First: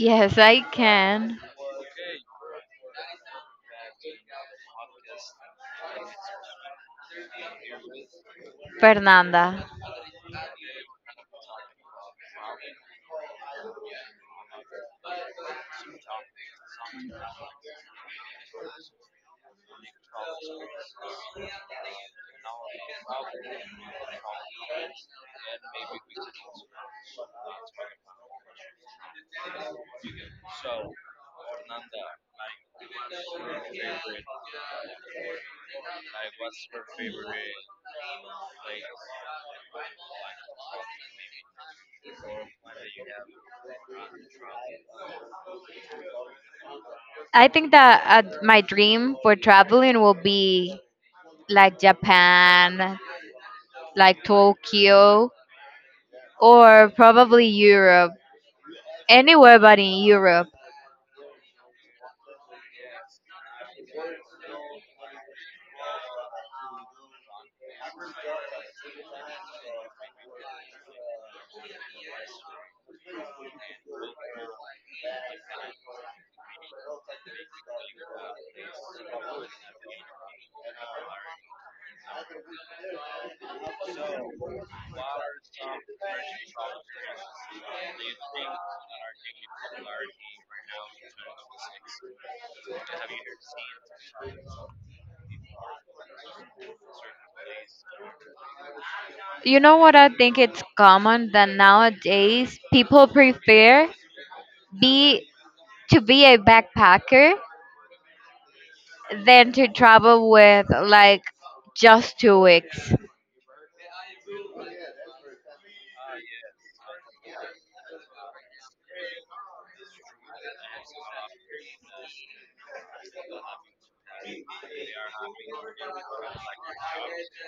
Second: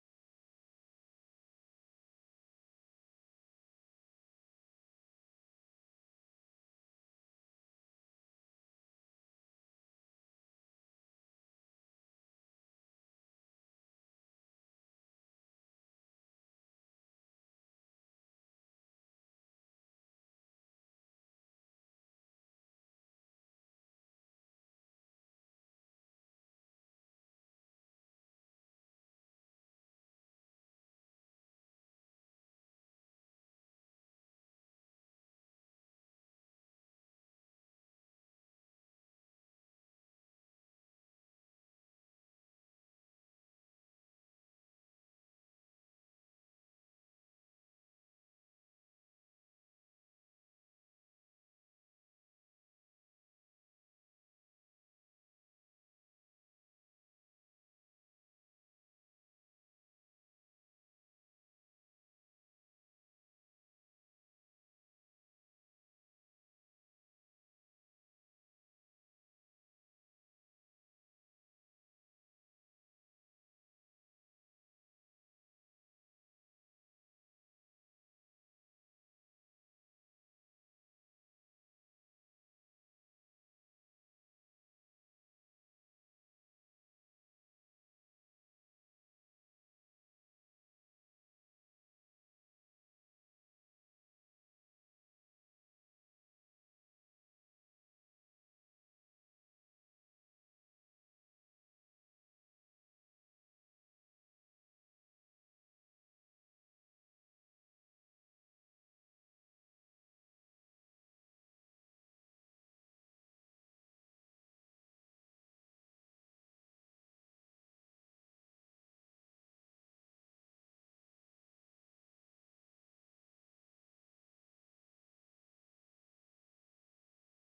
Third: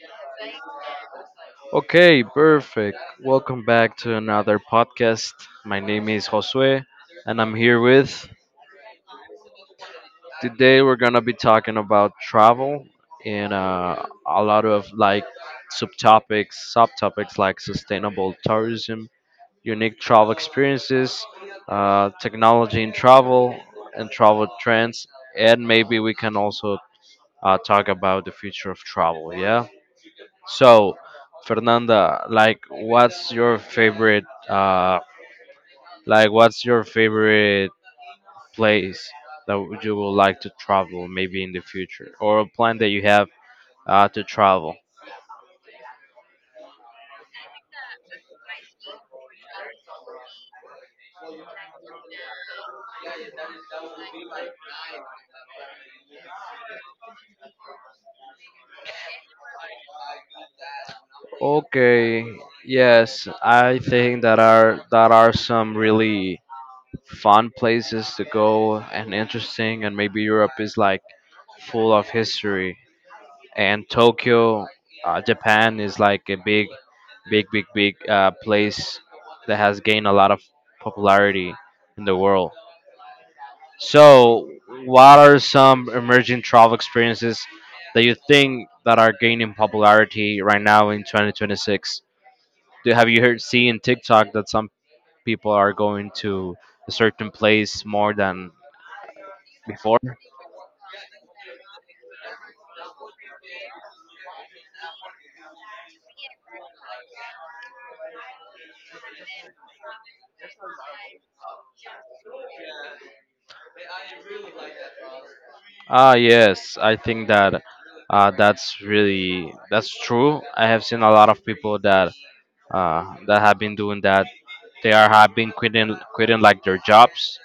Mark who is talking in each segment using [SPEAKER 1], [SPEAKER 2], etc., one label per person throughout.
[SPEAKER 1] Yes, I can.
[SPEAKER 2] Okay, perfect. Welcome back to another podcast. My name is Josue, and I'm here with.
[SPEAKER 1] Fernanda.
[SPEAKER 2] Today, we're going to be talking about travel and a lot of like subtopics like sustainable tourism, unique travel experiences, technology in travel, and travel trends. And maybe we can also talk about the future of travel. Yeah. So, Fernanda, like, what's your favorite? Like, what's your favorite place that you would like to travel, maybe in the future, or a plan that you have to travel?
[SPEAKER 1] I think that my dream for traveling will be like Japan, like Tokyo, or probably Europe, anywhere but in Europe.
[SPEAKER 2] Okay, yes, I think that are some really fun places to go and interesting, and maybe Europe is like full of history, and Tokyo, Japan is like a big place that has gained a lot of popularity in the world. So, what are some emerging travel experiences that you think that are gaining popularity right now in 2026? Do, have you heard seeing TikTok that some people are going to a certain place more than
[SPEAKER 1] You know what?
[SPEAKER 2] before?
[SPEAKER 1] I think it's common that nowadays people prefer be to be a backpacker than to travel with like just 2 weeks.
[SPEAKER 2] Ah, yes, I think that that's really that's true. I have seen a lot of people that that have been doing that. They are have been quitting like their jobs,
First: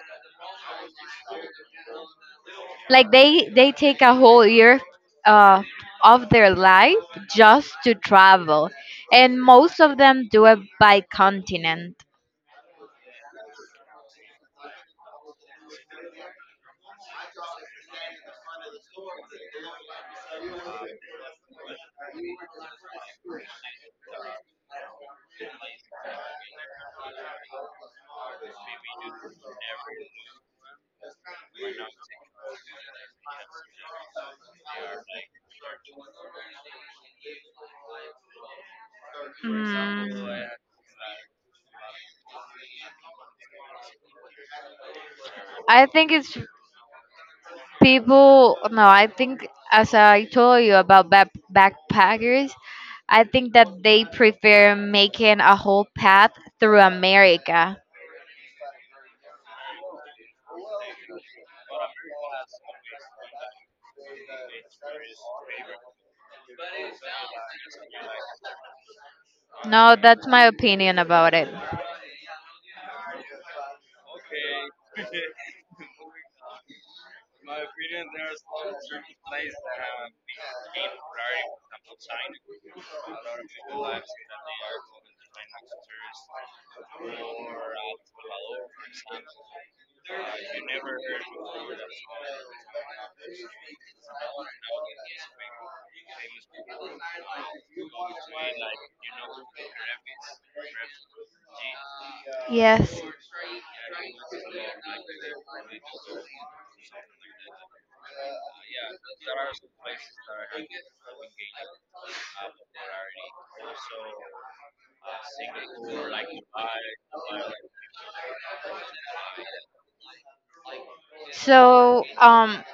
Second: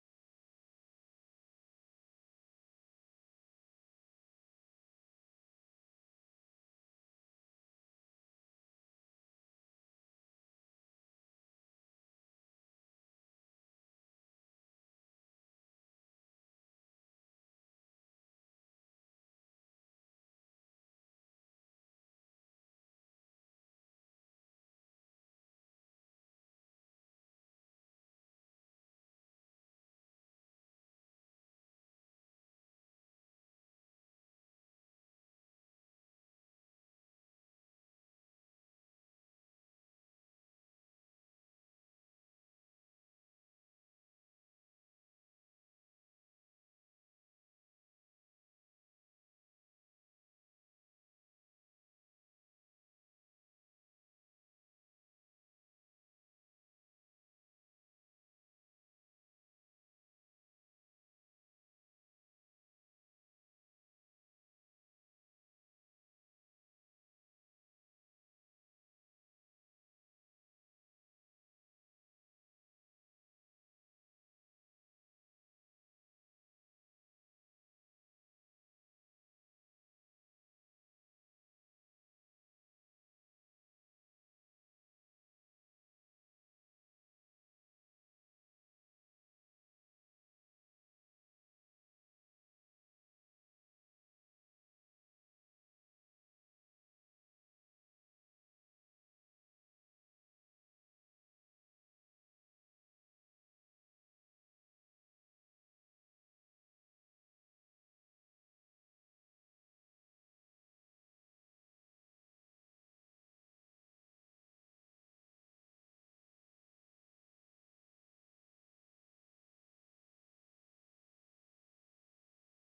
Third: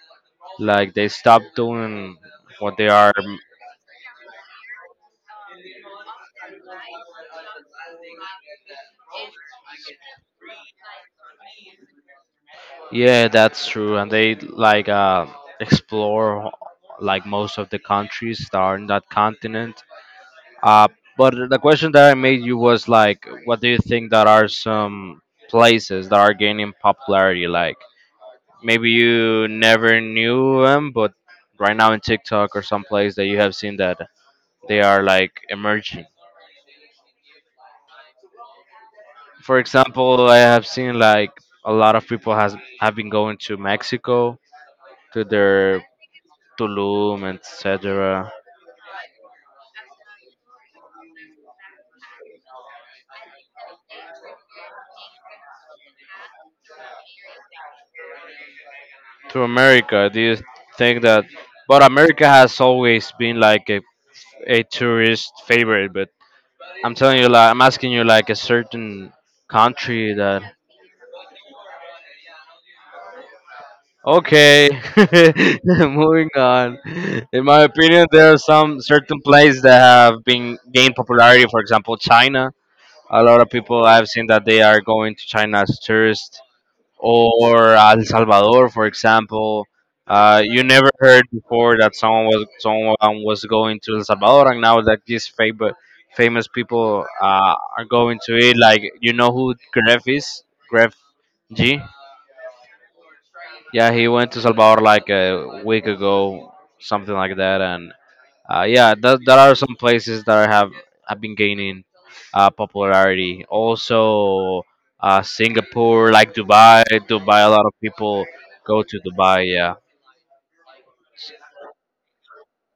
[SPEAKER 2] like they stop doing what they
[SPEAKER 1] Like
[SPEAKER 2] are.
[SPEAKER 1] they take a whole year uh, of their life just to travel, and most of them do it by continent.
[SPEAKER 2] Yeah, that's true, and they like explore like most of the countries that are in that continent. Uh, but the question that I made you was like, what do you think that are some places that are gaining popularity? Like maybe you never knew them, but right now in TikTok or some place that you have seen that they are like emerging. For example, I
[SPEAKER 1] mm,
[SPEAKER 2] have seen like a lot of people has have been going to Mexico, to their
[SPEAKER 1] I think it's
[SPEAKER 2] Tulum, etc.
[SPEAKER 1] people. No, I think, as I told you about backpackers, I think that they prefer making a whole path through America.
[SPEAKER 2] To America, do you think that? But America has always been like a tourist favorite. But I'm telling you, like I'm asking you, like a certain
[SPEAKER 1] No,
[SPEAKER 2] country
[SPEAKER 1] that's
[SPEAKER 2] that.
[SPEAKER 1] my opinion about it.
[SPEAKER 2] Okay, moving on. In my opinion, there are some certain places that have been gained popularity. For example, China. A lot of people I've seen that they are going to China as tourists, or El Salvador, for example. You never heard before that someone was going to El Salvador, and now that these famous people are going to it. Like, you know who Gref is? Gref G.
[SPEAKER 1] Yes. Yeah.
[SPEAKER 2] Yeah, he went to Salvador like a week ago, something like that, and yeah, there are some places that have been gaining popularity. Also, Singapore, like Dubai. Dubai, a lot of people go to Dubai. Yeah.
[SPEAKER 1] So,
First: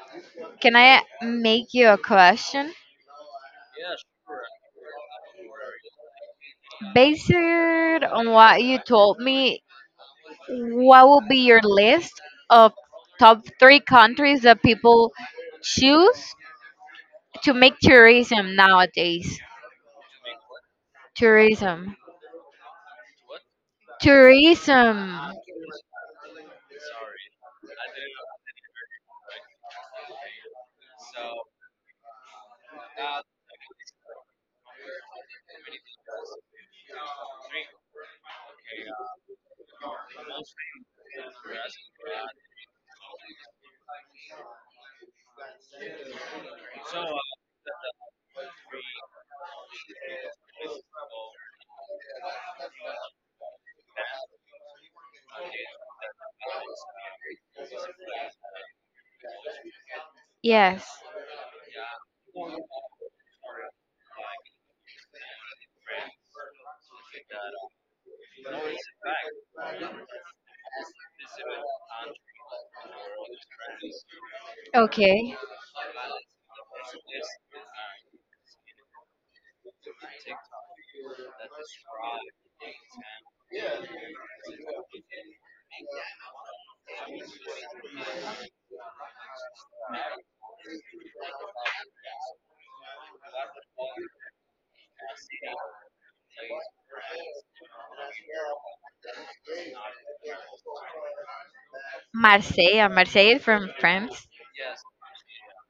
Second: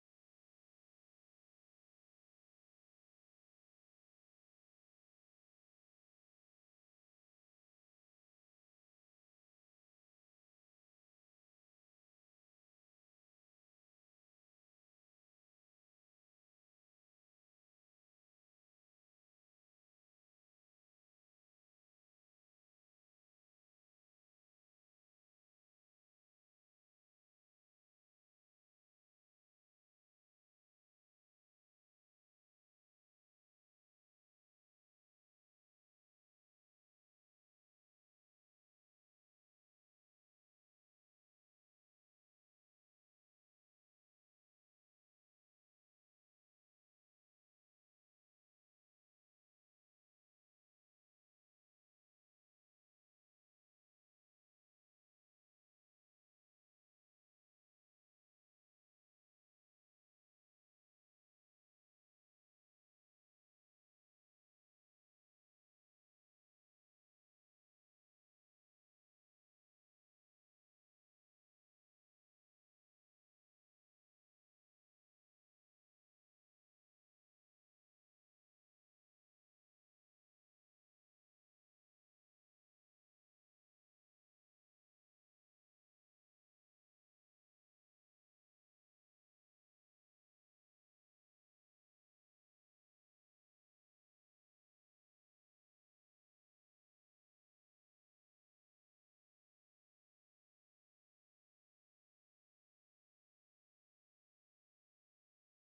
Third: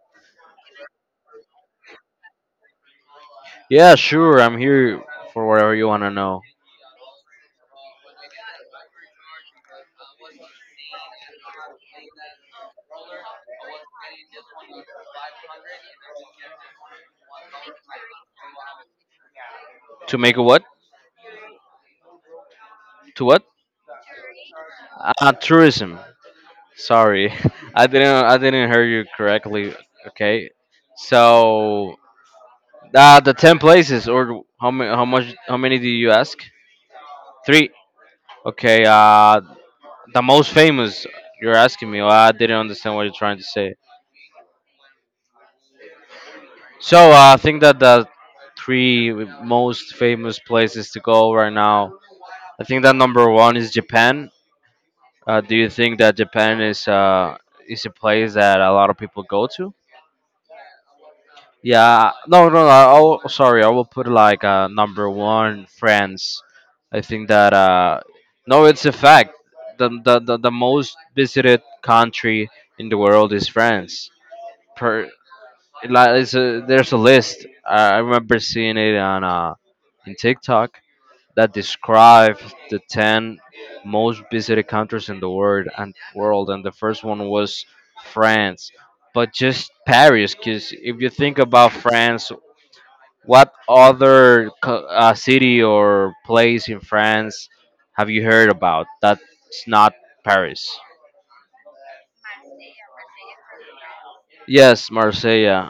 [SPEAKER 1] can I make you a question?
[SPEAKER 2] Yeah, sure. I'm here for whatever you wanna know.
[SPEAKER 1] Based on what you told me, what will be your list of top three countries that people choose to make tourism nowadays?
[SPEAKER 2] To make a what?
[SPEAKER 1] Tourism.
[SPEAKER 2] To what?
[SPEAKER 1] Tourism.
[SPEAKER 2] Tourism. Sorry, I didn't. I didn't hear you correctly. Okay. So, the ten places, or how many? How much? How many do you ask? Three. Okay. The most famous, you're asking me. Well, I didn't understand what you're trying to say. So I think that the three most famous places to go right now. I think that number one is Japan. Do you think that Japan is a place that a lot of people go to?
[SPEAKER 1] Yes.
[SPEAKER 2] Yeah, no, no, no. Sorry, I will put like number one France. I think that no, it's a fact. The most visited country in the world is France. Per.
[SPEAKER 1] Okay.
[SPEAKER 2] Like it's a, there's a list. I remember seeing it on in TikTok that describe the ten most visited countries in the world, and the first one was France, but just Paris. Because if you think about France, what other city or place in France have you heard about that's not Paris?
[SPEAKER 1] Marseille from France.
[SPEAKER 2] Yes, Marseille. Yeah.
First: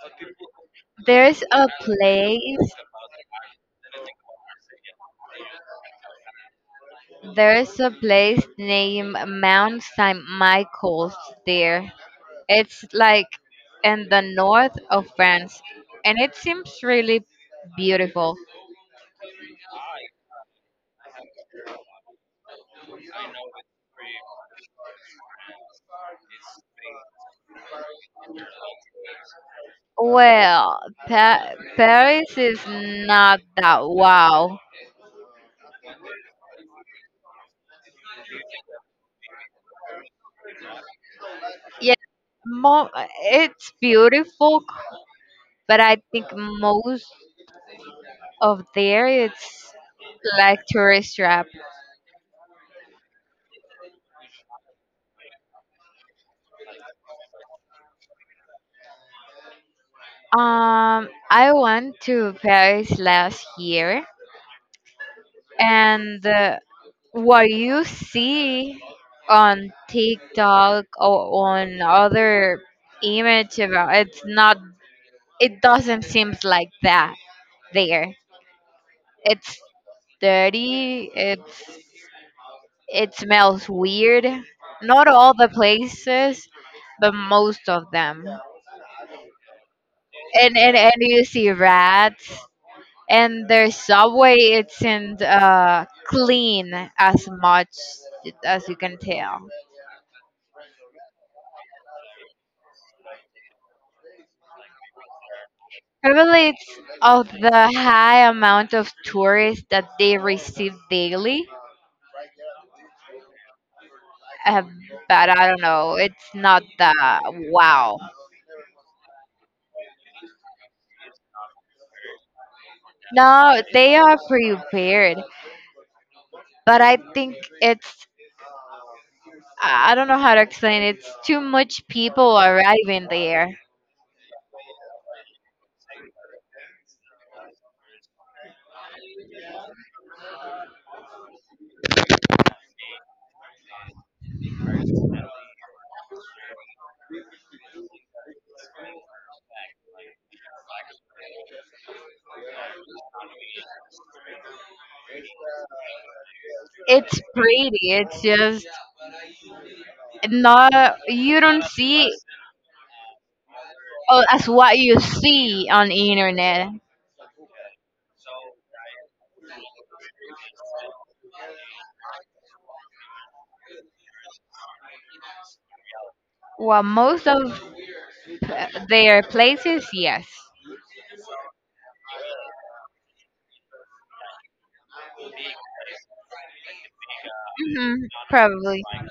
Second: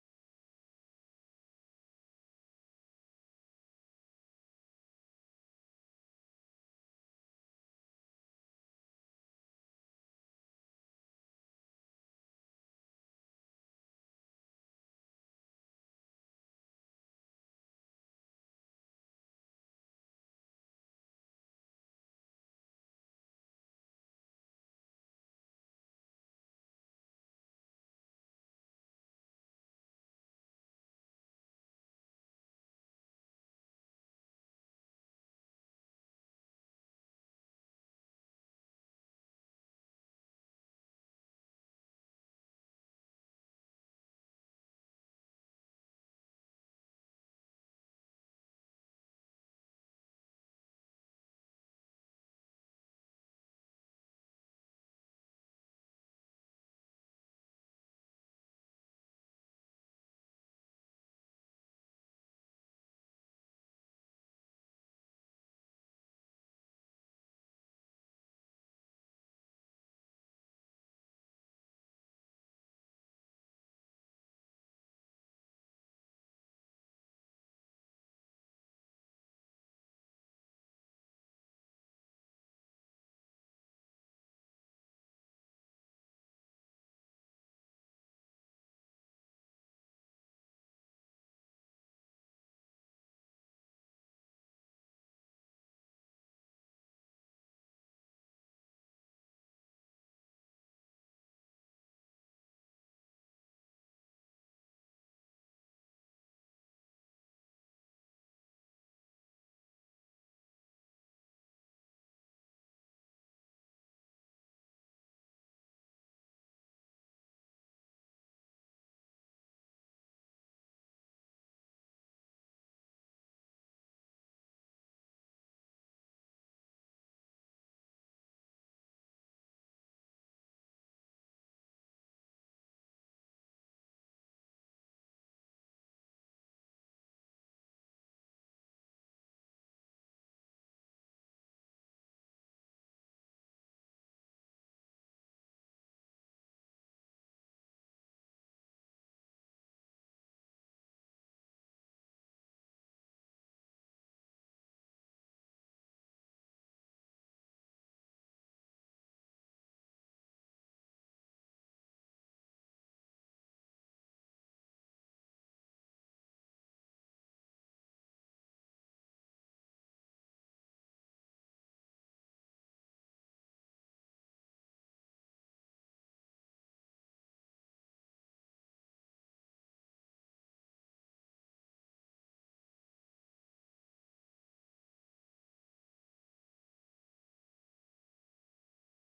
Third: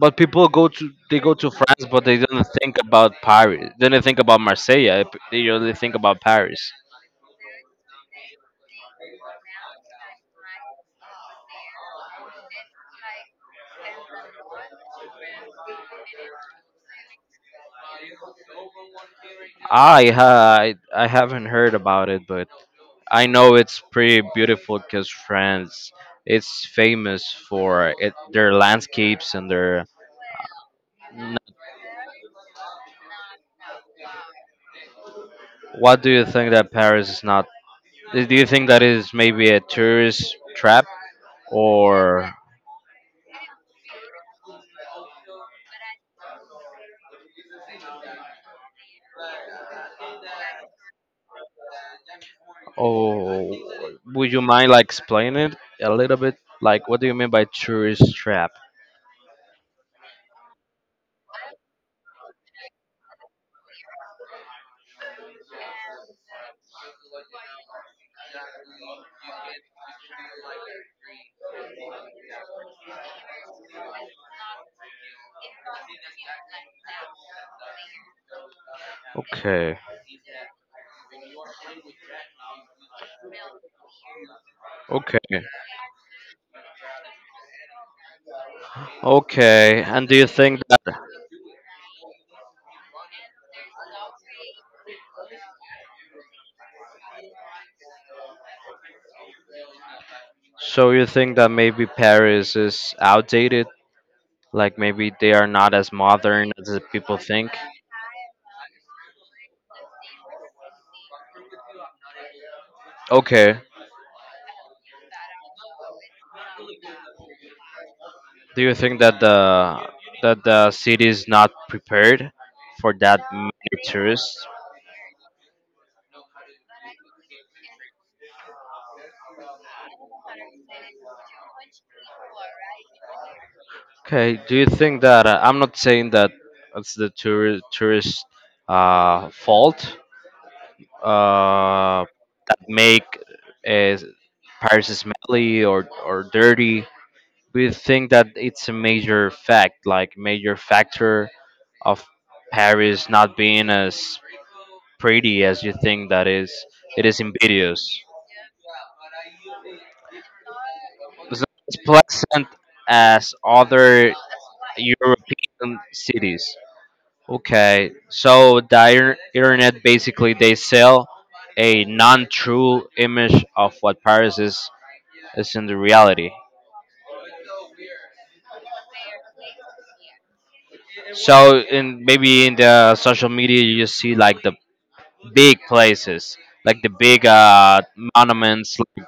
[SPEAKER 2] But people go to they go
[SPEAKER 1] There's
[SPEAKER 2] to
[SPEAKER 1] a
[SPEAKER 2] France, but they don't
[SPEAKER 1] place,
[SPEAKER 2] think about Paris. They don't think about Marseille. They only think about Paris.
[SPEAKER 1] there's a place named Mount St. Michael's there. It's like in the north of France, and it seems really beautiful.
[SPEAKER 2] I haven't heard about it, but I know it's pretty beautiful because France it's famous for it, their landscapes and their.
[SPEAKER 1] Well, Paris is not that wow.
[SPEAKER 2] What do you think that Paris is not? Do you think that is maybe a tourist trap,
[SPEAKER 1] Yeah,
[SPEAKER 2] or
[SPEAKER 1] mo- it's beautiful, but I think most of there it's like tourist trap.
[SPEAKER 2] oh, would you mind like explaining it a little bit? Like, what do you mean by tourist trap?
[SPEAKER 1] I went to Paris last year, and what you see on TikTok or on other image about, it's not, it doesn't seem like that there. It's
[SPEAKER 2] Okay.
[SPEAKER 1] dirty, it smells weird. Not all
[SPEAKER 2] Okay.
[SPEAKER 1] the places, but most of them.
[SPEAKER 2] Okay. And do you
[SPEAKER 1] And
[SPEAKER 2] think
[SPEAKER 1] and,
[SPEAKER 2] that
[SPEAKER 1] and you see rats, and their subway isn't clean as much as you can tell.
[SPEAKER 2] so you think that maybe Paris is outdated? Like maybe they are not as
[SPEAKER 1] Probably
[SPEAKER 2] modern as
[SPEAKER 1] it's
[SPEAKER 2] the people
[SPEAKER 1] of
[SPEAKER 2] think?
[SPEAKER 1] the high amount of tourists that they receive daily.
[SPEAKER 2] Okay.
[SPEAKER 1] Uh, but I don't know, it's not that wow.
[SPEAKER 2] Do you think that the city is not prepared for that
[SPEAKER 1] No,
[SPEAKER 2] many
[SPEAKER 1] they are
[SPEAKER 2] tourists?
[SPEAKER 1] prepared, but I think it's I don't know how to explain it. It's too much people arriving there.
[SPEAKER 2] Okay. Do you think that I'm not saying that it's the tourist fault that make uh, Paris smelly or dirty? We think that it's a major factor of Paris not being as pretty as you think that is. It is
[SPEAKER 1] It's
[SPEAKER 2] invidious.
[SPEAKER 1] pretty. It's just not,
[SPEAKER 2] It's
[SPEAKER 1] you
[SPEAKER 2] not
[SPEAKER 1] don't
[SPEAKER 2] as
[SPEAKER 1] see
[SPEAKER 2] pleasant as other
[SPEAKER 1] as what you see
[SPEAKER 2] European
[SPEAKER 1] on
[SPEAKER 2] cities.
[SPEAKER 1] internet.
[SPEAKER 2] Okay, so the internet basically they sell a non-true image of what Paris is in the reality.
[SPEAKER 1] Well, most of their places, yes.
[SPEAKER 2] So in maybe in the social media you just see like the big places like the big
[SPEAKER 1] Hmm.
[SPEAKER 2] monuments
[SPEAKER 1] Probably.
[SPEAKER 2] like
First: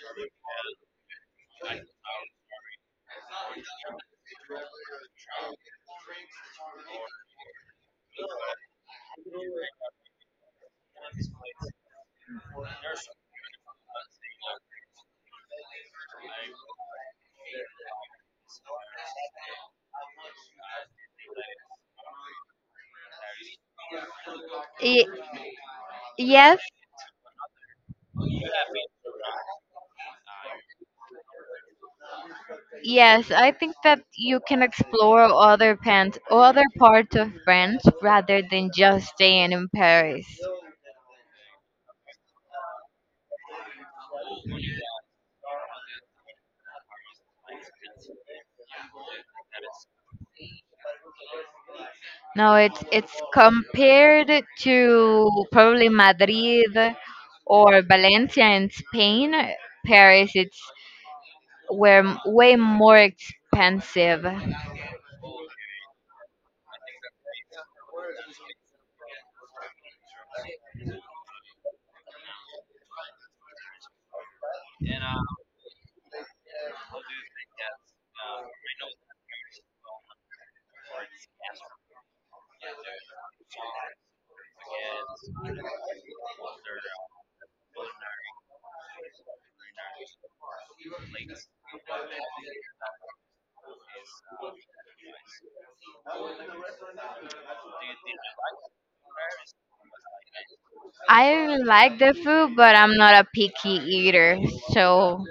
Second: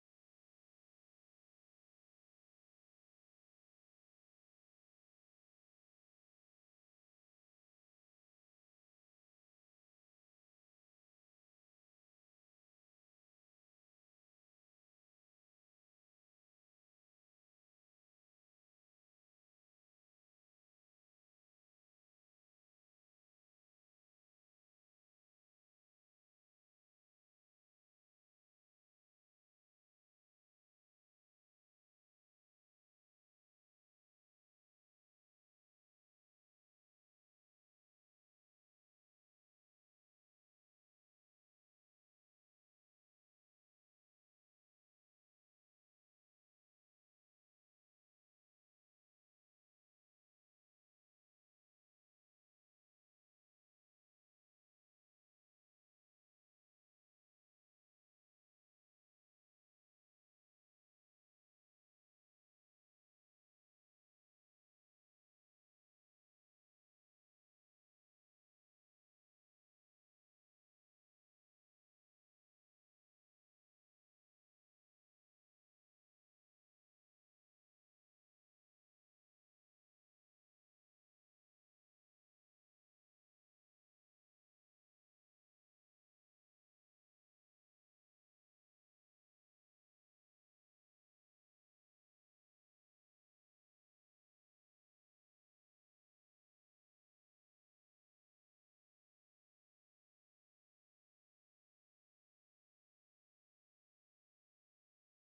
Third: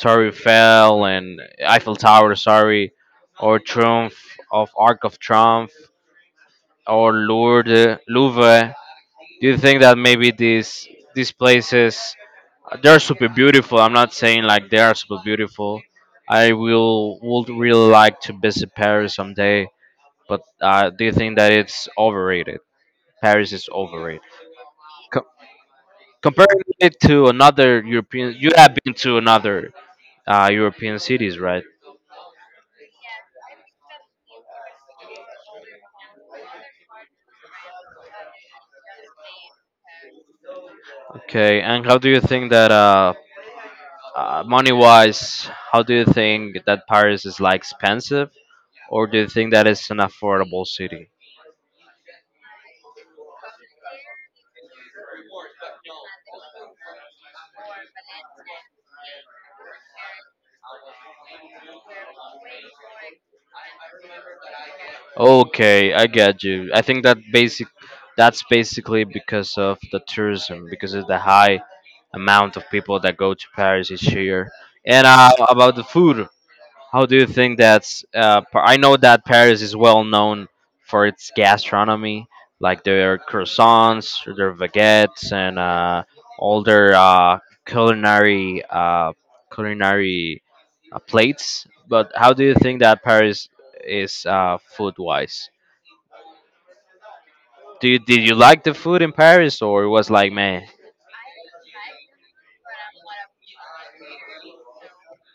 [SPEAKER 2] Torre Eiffel and Eiffel Tower, sorry, or Triumph of Arc of Triumph or Lourdes, Louvre. Do you think that maybe these places they're super beautiful? I'm not saying like they are super beautiful. I will would really like to visit Paris someday, but do you think that it's overrated? Paris is overrated.
[SPEAKER 1] Ye-
[SPEAKER 2] Comparing
[SPEAKER 1] yes.
[SPEAKER 2] it to another European, you have been to another European cities, right?
[SPEAKER 1] Yes, I think that you can explore other parts of France rather than just staying in Paris.
[SPEAKER 2] Okay, and how do you think that money-wise, how do you think that Paris is like expensive, or do you think that it's an affordable city?
[SPEAKER 1] No, it's compared to probably Madrid or Valencia in Spain. Paris, it's where way more expensive.
[SPEAKER 2] Okay, I get you. I think that that's basically because of the tourism, because of the high amount of people that go to Paris each year. And about the food, how do you think that's? I know that Paris is well known for its gastronomy, like their croissants, their baguettes, and all their culinary uh, culinary plates. But how do you think that Paris is food wise? Do you, did you like the food in Paris, or it was like man?
[SPEAKER 1] I like the food, but I'm not a picky eater, so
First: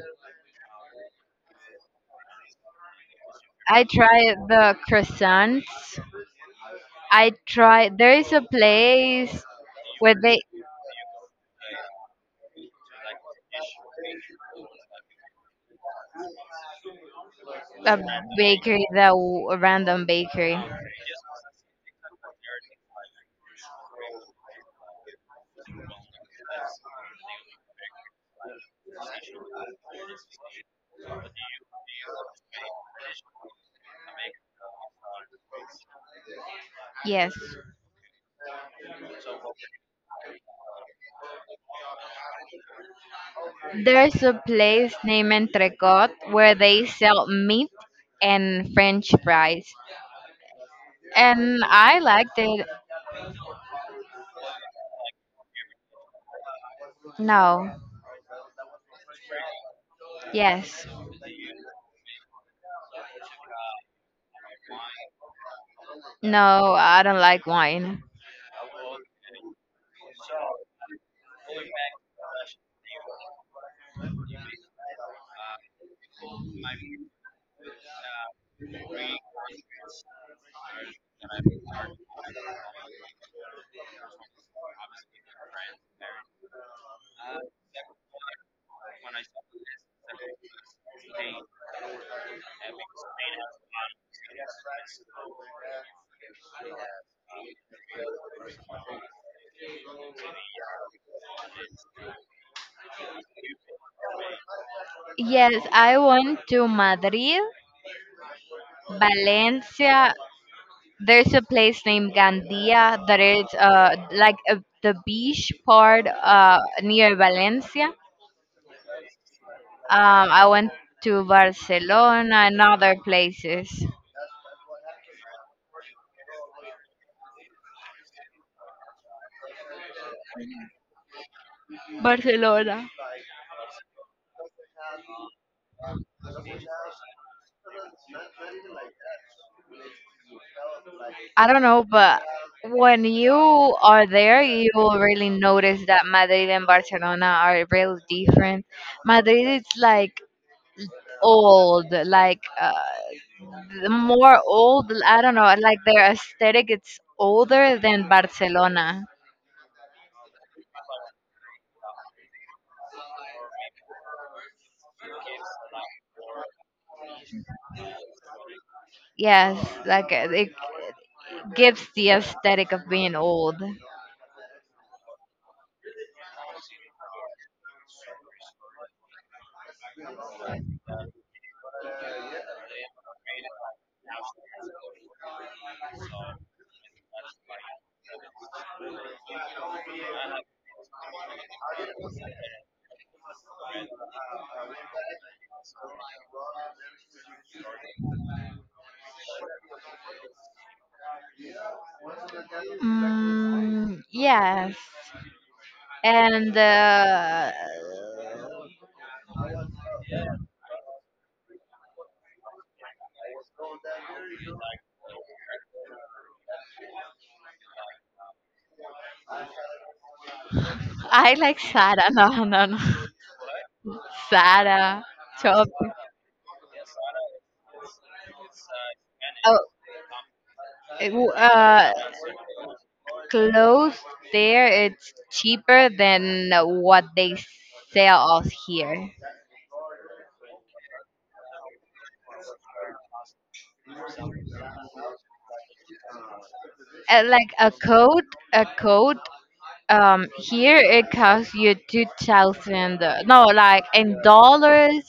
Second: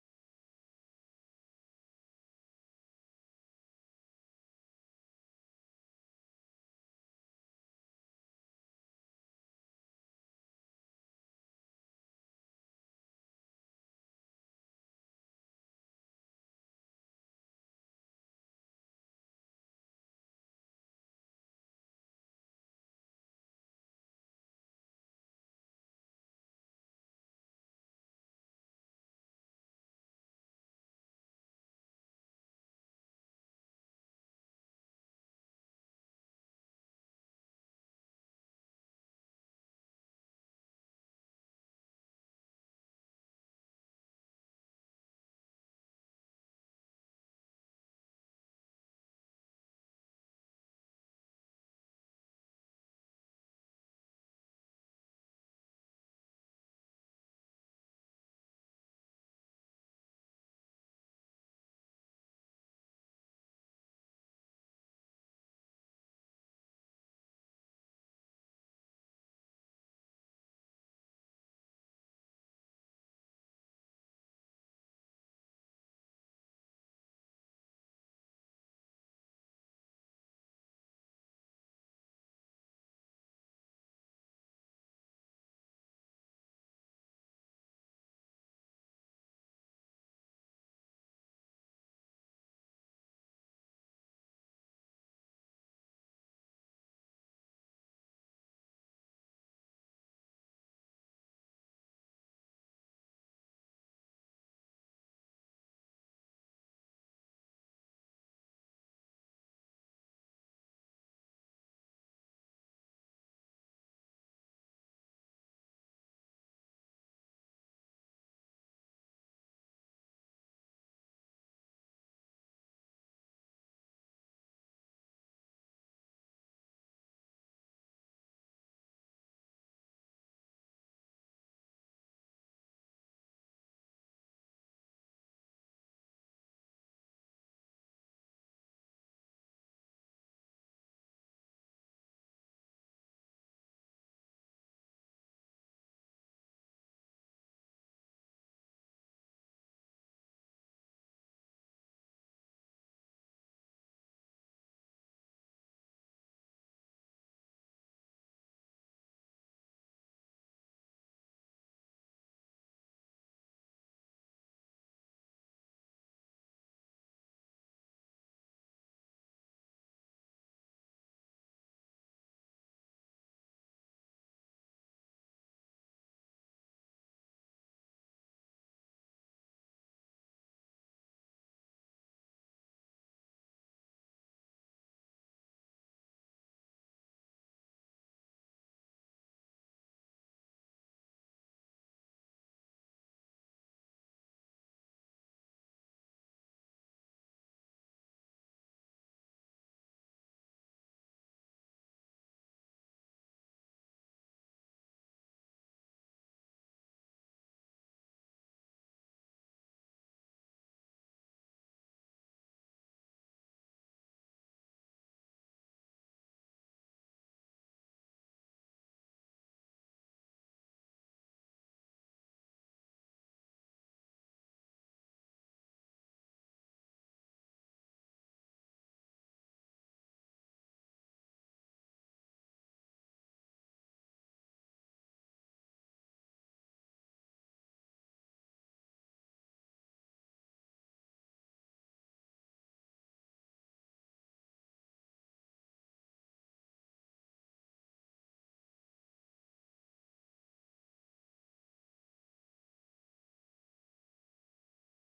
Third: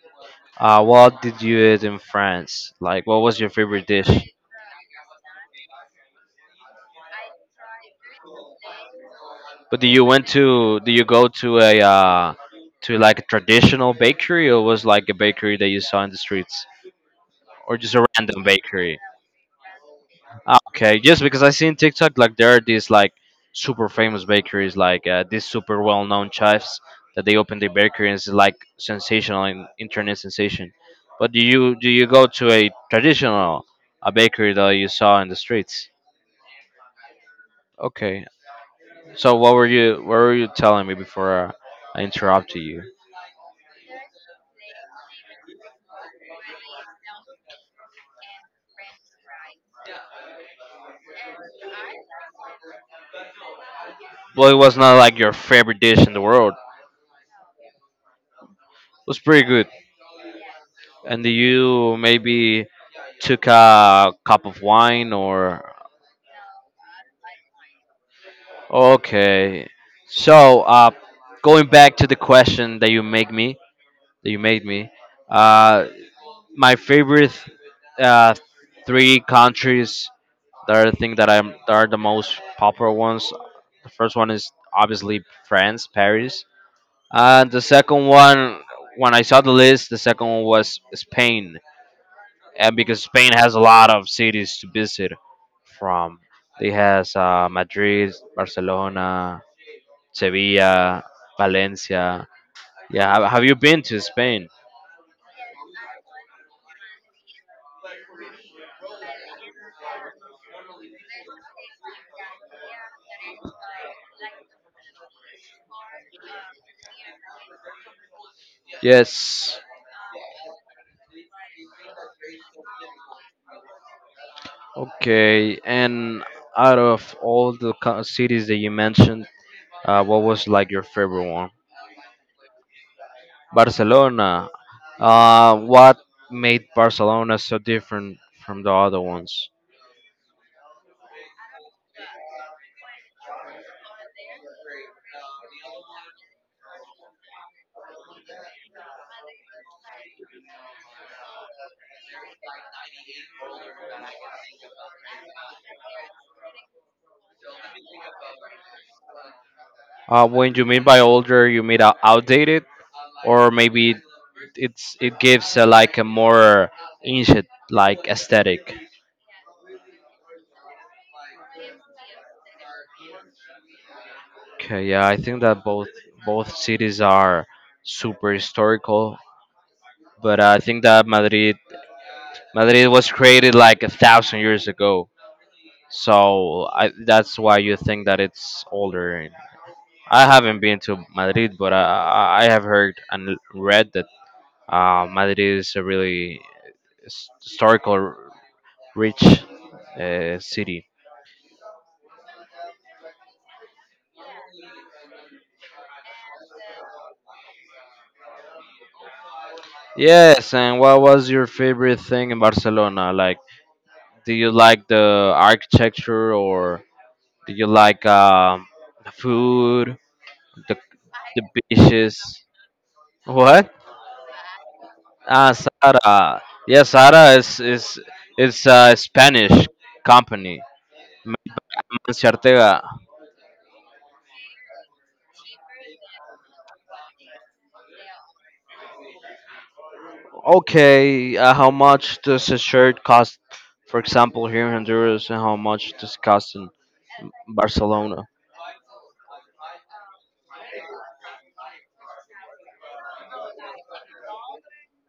[SPEAKER 2] What did you eat in France? Like, what was your
[SPEAKER 1] I
[SPEAKER 2] favorite dish?
[SPEAKER 1] try the croissants. I try. There is a place
[SPEAKER 2] But
[SPEAKER 1] where they
[SPEAKER 2] do you go to a to like a traditional bakery or was like a bakery that you saw in the streets or just
[SPEAKER 1] a
[SPEAKER 2] a random bakery?
[SPEAKER 1] a random bakery.
[SPEAKER 2] Ah, okay, just because I seen TikTok like there are these like super famous bakeries like these super well known chefs that they open their bakery and it's like sensational and internet sensation. But do you go to a traditional a bakery that you saw in the streets?
[SPEAKER 1] Yes,
[SPEAKER 2] Okay, so what were you telling me before I interrupted you?
[SPEAKER 1] there's a place named Entrecot where they sell meat and French fries, and I liked it.
[SPEAKER 2] Well, it was not like your favorite dish in the world. It
[SPEAKER 1] No,
[SPEAKER 2] was pretty good.
[SPEAKER 1] yes,
[SPEAKER 2] And you maybe took a cup of wine or.
[SPEAKER 1] no, I don't like wine.
[SPEAKER 2] Okay. So, going back to the question that you made me, uh, my favorite uh, three countries that I think that I'm that are the most popular ones. The first one is obviously France, Paris. And the second one, when I saw the list, the second one was Spain. And because Spain has a lot of cities to visit from. They has Madrid, Barcelona, Sevilla, Valencia. Yeah, have you been to Spain?
[SPEAKER 1] Yes, I went to Madrid, Valencia. There's a place named Gandia that is like the beach part near Valencia.
[SPEAKER 2] Yes.
[SPEAKER 1] I went to Barcelona and other places.
[SPEAKER 2] Okay. And out of all the cities that you mentioned, what was like your favorite one?
[SPEAKER 1] Barcelona.
[SPEAKER 2] Barcelona. What made Barcelona so different from the other ones?
[SPEAKER 1] I don't know, but when you are there, you will really notice that Madrid and Barcelona are real different. Madrid is like old, like the more old. I don't know, like their aesthetic, it's older than Barcelona.
[SPEAKER 2] When you mean by older, you mean outdated, or maybe it's it gives like a more ancient like aesthetic.
[SPEAKER 1] Yes, like it gives the aesthetic of being old.
[SPEAKER 2] Okay, yeah, I think that both both cities are super historical, but I think that Madrid was created like 1,000 years ago, so I, that's why you think that it's older. I haven't been to Madrid, but I have heard and read that Madrid is a really historical rich city.
[SPEAKER 1] Mm, yes, and
[SPEAKER 2] Yes, and what was your favorite thing in Barcelona? Like, do you like the architecture or do you like the food, the,
[SPEAKER 1] I
[SPEAKER 2] the
[SPEAKER 1] like Sara.
[SPEAKER 2] beaches?
[SPEAKER 1] No, no, no.
[SPEAKER 2] What?
[SPEAKER 1] Sara,
[SPEAKER 2] Ah,
[SPEAKER 1] Chop.
[SPEAKER 2] Sara. Yeah, Sara is it's a
[SPEAKER 1] Oh,
[SPEAKER 2] Spanish company.
[SPEAKER 1] it w- uh,
[SPEAKER 2] Mancia Ortega.
[SPEAKER 1] clothes there, it's cheaper than what they sell us here.
[SPEAKER 2] Okay, how much does a shirt cost, for example, here in Honduras, and how much does it cost in
[SPEAKER 1] Like a coat,
[SPEAKER 2] Barcelona?
[SPEAKER 1] a coat here it costs you 2,000, no, like in dollars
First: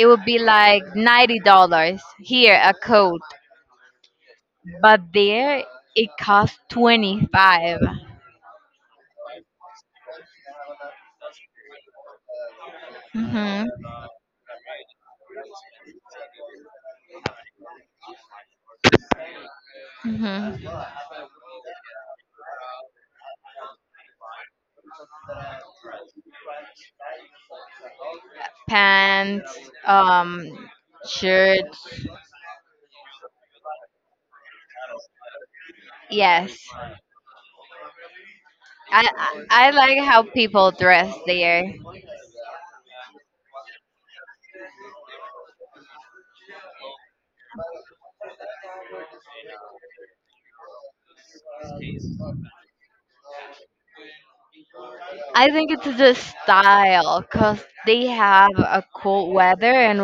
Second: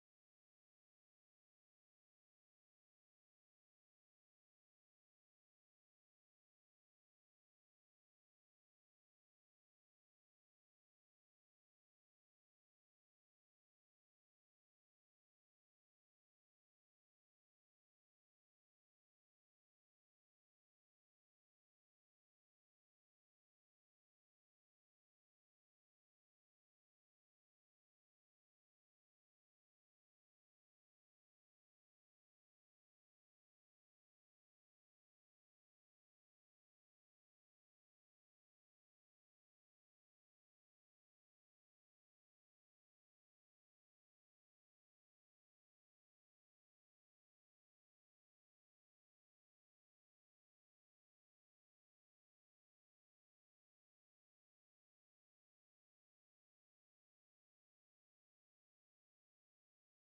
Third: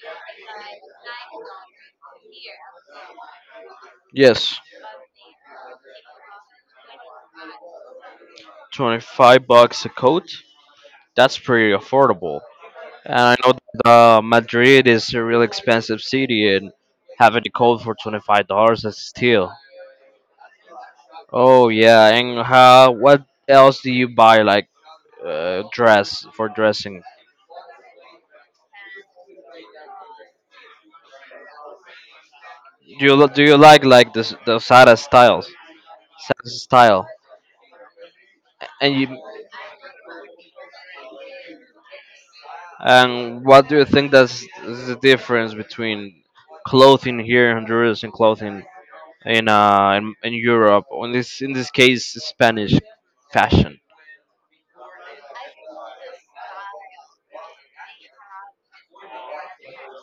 [SPEAKER 1] it would be like $90 here a coat,
[SPEAKER 2] Yes,
[SPEAKER 1] but there it costs 25.
[SPEAKER 2] 25 bucks a coat. That's pretty affordable. And I know
[SPEAKER 1] Mhm.
[SPEAKER 2] that Madrid is a really expensive city, and having a cold for $25 is a steal.
[SPEAKER 1] Mhm.
[SPEAKER 2] Oh yeah, and how, what else do you buy like dress for dressing?
[SPEAKER 1] Pants, um shirts.
[SPEAKER 2] Do you like this the Sada styles, Sada
[SPEAKER 1] Yes,
[SPEAKER 2] style? And
[SPEAKER 1] I,
[SPEAKER 2] you
[SPEAKER 1] I I like how people dress there.
[SPEAKER 2] and what do you think that's is the difference between clothing here in Honduras and clothing in in Europe? Or in this case, Spanish fashion.
[SPEAKER 1] I think it's the style because they have a cold weather, and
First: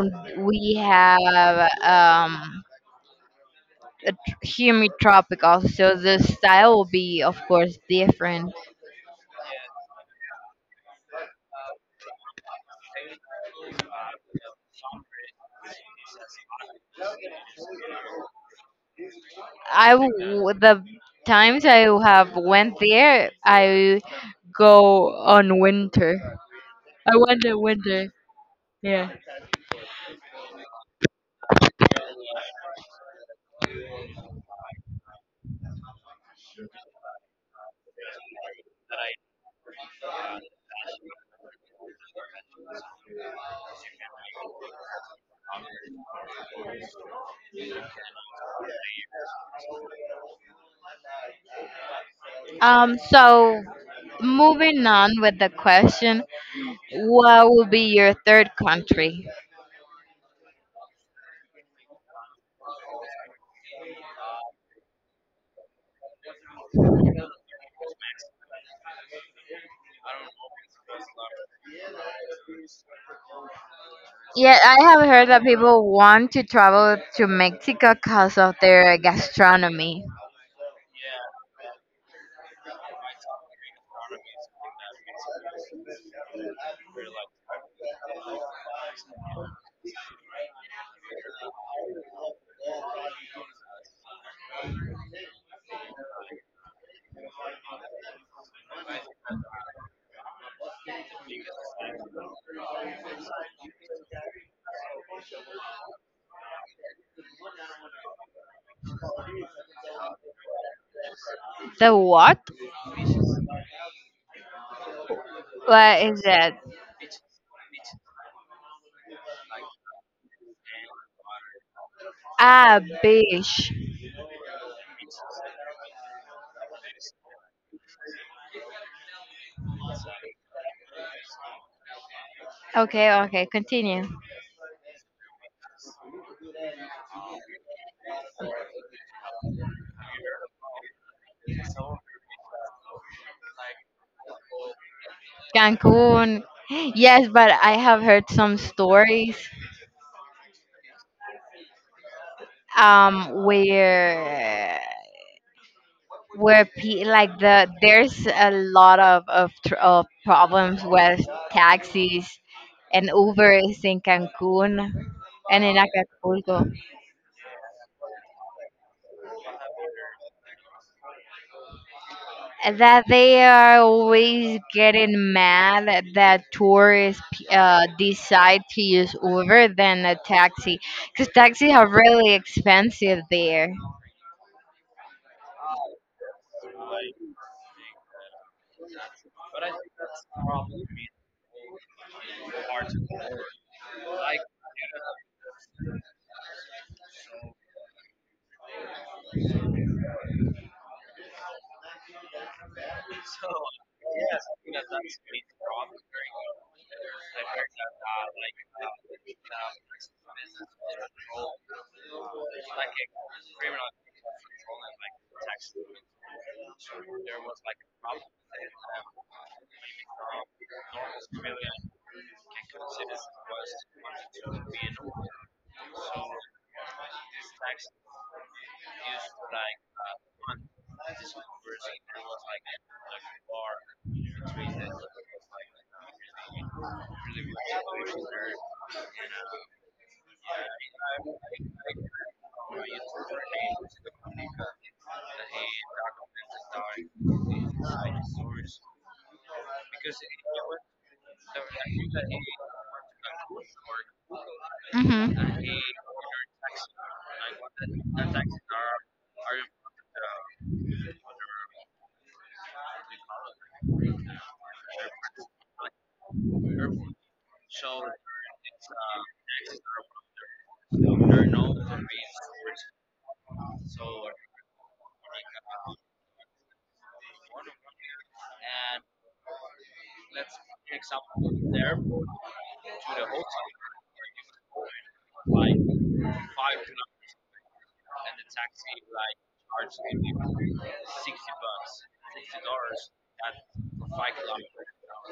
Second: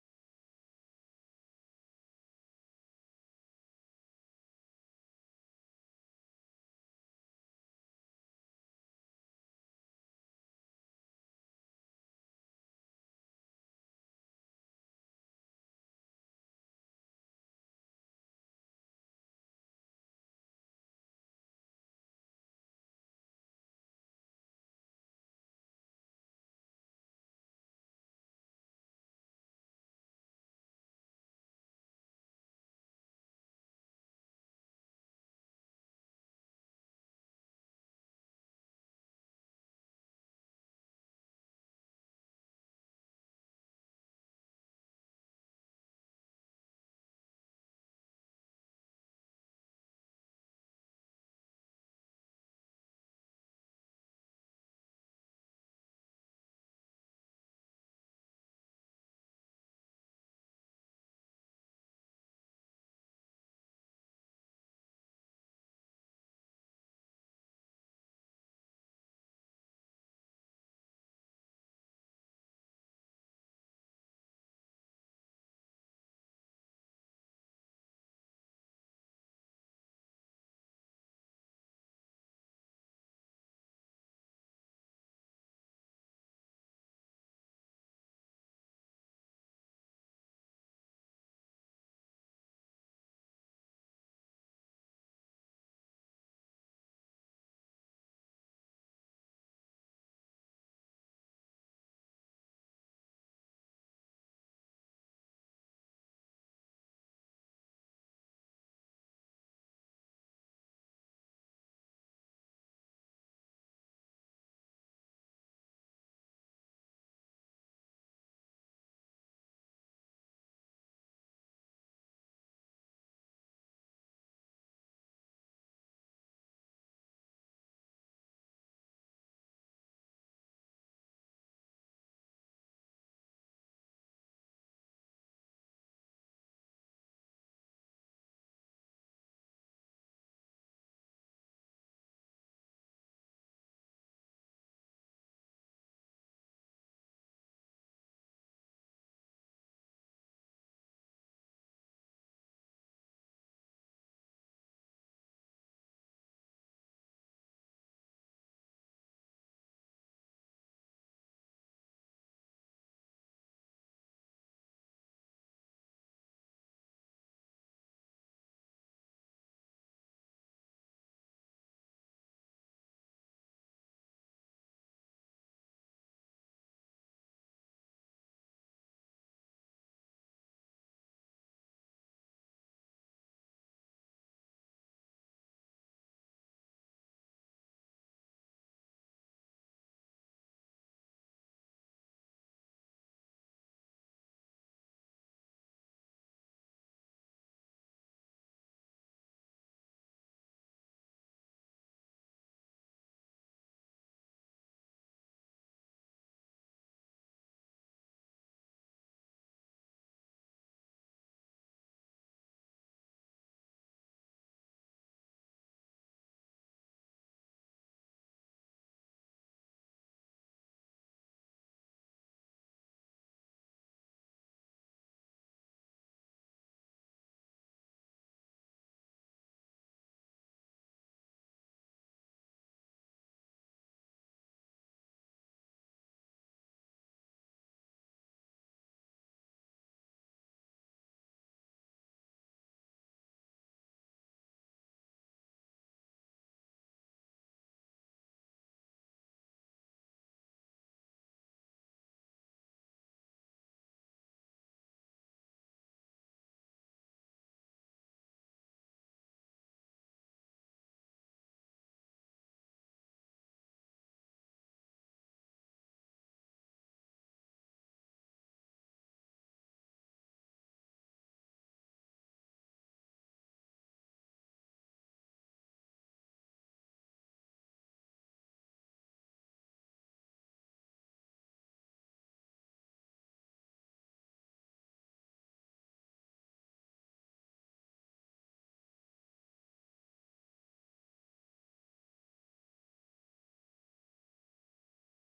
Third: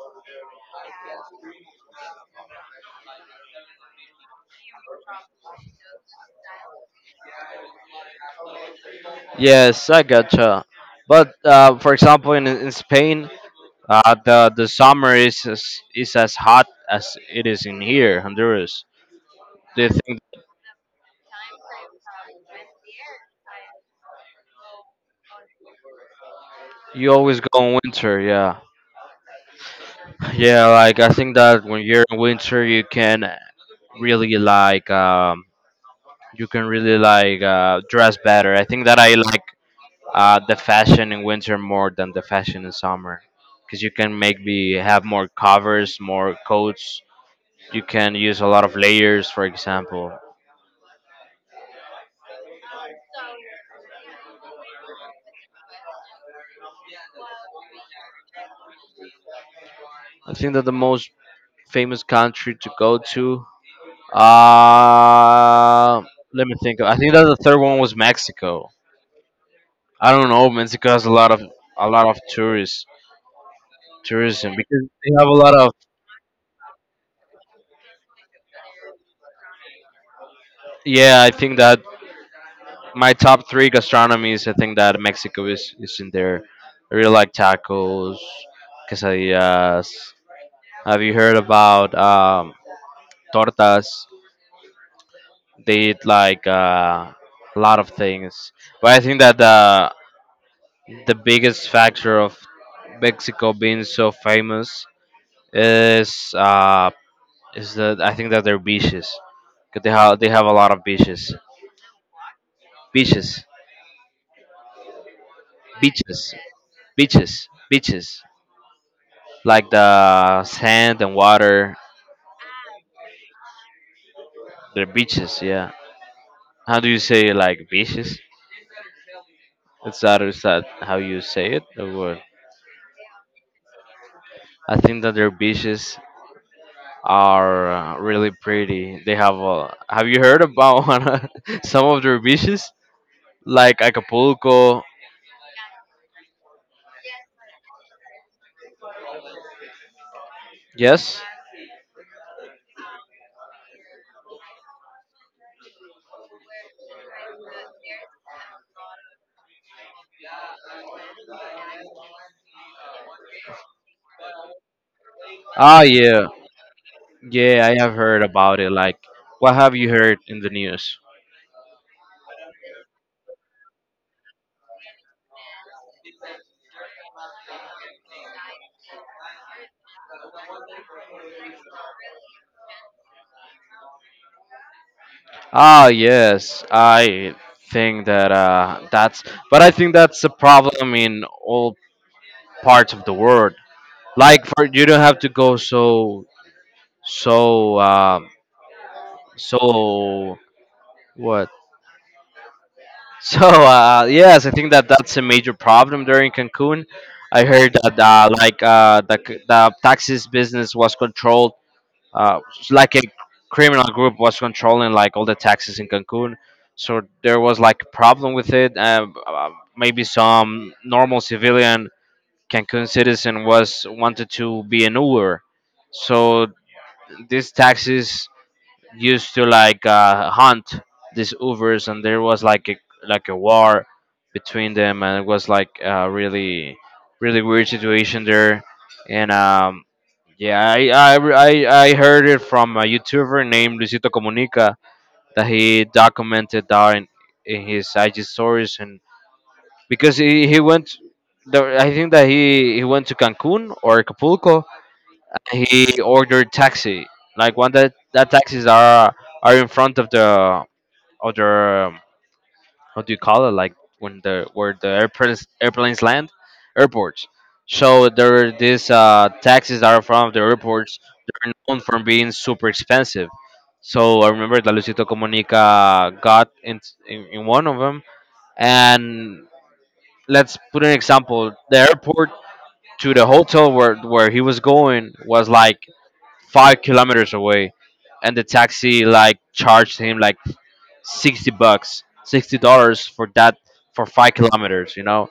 [SPEAKER 1] we have a humid tropical, so the style will be, of course, different.
[SPEAKER 2] Yes, I gotcha. But for example, in Spain, the is as hot as it is in here, Honduras. They think
[SPEAKER 1] The times I have went there, I go on winter. I
[SPEAKER 2] you always
[SPEAKER 1] went in
[SPEAKER 2] go in
[SPEAKER 1] winter.
[SPEAKER 2] winter. Yeah,
[SPEAKER 1] Yeah.
[SPEAKER 2] yeah. Like I think that when you're in winter, you can really you can really like dress better. I think that I like the fashion in winter more than the fashion in summer, because you can make me have more covers, more coats. You can use a lot of layers, for example.
[SPEAKER 1] So, moving on with the question, what will be your third country?
[SPEAKER 2] I think that the most famous country to go to, uh, let me think. I think that the third one was Mexico. I don't know. Mexico has a lot of tourists, tourism
[SPEAKER 1] Yeah, I
[SPEAKER 2] because
[SPEAKER 1] have
[SPEAKER 2] they
[SPEAKER 1] heard
[SPEAKER 2] have a
[SPEAKER 1] that
[SPEAKER 2] lot of.
[SPEAKER 1] people want to travel to Mexico because of their gastronomy.
[SPEAKER 2] Yeah, I think that my top three gastronomies. I think that Mexico is in there. I really like tacos, quesadillas. Have you heard about tortas? They eat like a lot of things, but I think that the biggest factor of Mexico being so famous is that I think that their beaches. 'Cause they have a lot of beaches,
[SPEAKER 1] The what?
[SPEAKER 2] beaches,
[SPEAKER 1] What is
[SPEAKER 2] beaches,
[SPEAKER 1] it?
[SPEAKER 2] beaches, beaches. Like the sand and water,
[SPEAKER 1] Ah, beach.
[SPEAKER 2] they're beaches. Yeah. How do you say like beaches? Is that how you say it? Or what?
[SPEAKER 1] Okay, okay, continue.
[SPEAKER 2] I think that they're beaches are really pretty. They have a, have you heard about some of their beaches like Acapulco?
[SPEAKER 1] Cancun. Yes, but I have heard some stories
[SPEAKER 2] Yes.
[SPEAKER 1] where, there's a lot of problems with taxis and Ubers in Cancun and in
[SPEAKER 2] Ah, yeah,
[SPEAKER 1] Acapulco,
[SPEAKER 2] yeah. I have heard about it. Like, what have you heard in the news?
[SPEAKER 1] that they are always getting mad that tourists decide to use Uber than a taxi, because taxis are really expensive there.
[SPEAKER 2] Ah, yes. I think that but I think that's a problem in all parts of the world. Like, for you don't have to go so so so what So yes, I think that that's a major problem there in Cancun. I heard that the taxis business was controlled, uh, like a criminal group was controlling like all the taxis in Cancun. So there was like a problem with it. Maybe some normal civilian Cancun citizen was wanted to be an Uber. So these taxis used to like hunt
[SPEAKER 1] Like
[SPEAKER 2] these Ubers, and there
[SPEAKER 1] was.
[SPEAKER 2] was like a war between them, and it was like a really really weird situation there. And Yeah, I heard it from a
[SPEAKER 1] The
[SPEAKER 2] YouTuber named Luisito Comunica that he documented that in his IG stories, and
[SPEAKER 1] he, he.
[SPEAKER 2] because he went. I think that he went to Cancun or Acapulco,
[SPEAKER 1] Hmm.
[SPEAKER 2] he ordered taxi, like one that that taxis are in front of the um, what do you call it, like when the where the airplanes land, airports. So there are these taxis that are from the airports. They're known for being super expensive. So I remember that Lucito Comunica got in one of them, and let's put an example. The airport to the hotel where he was going was like 5 kilometers away, and the taxi like charged him like $60, $60 for that for five kilometers.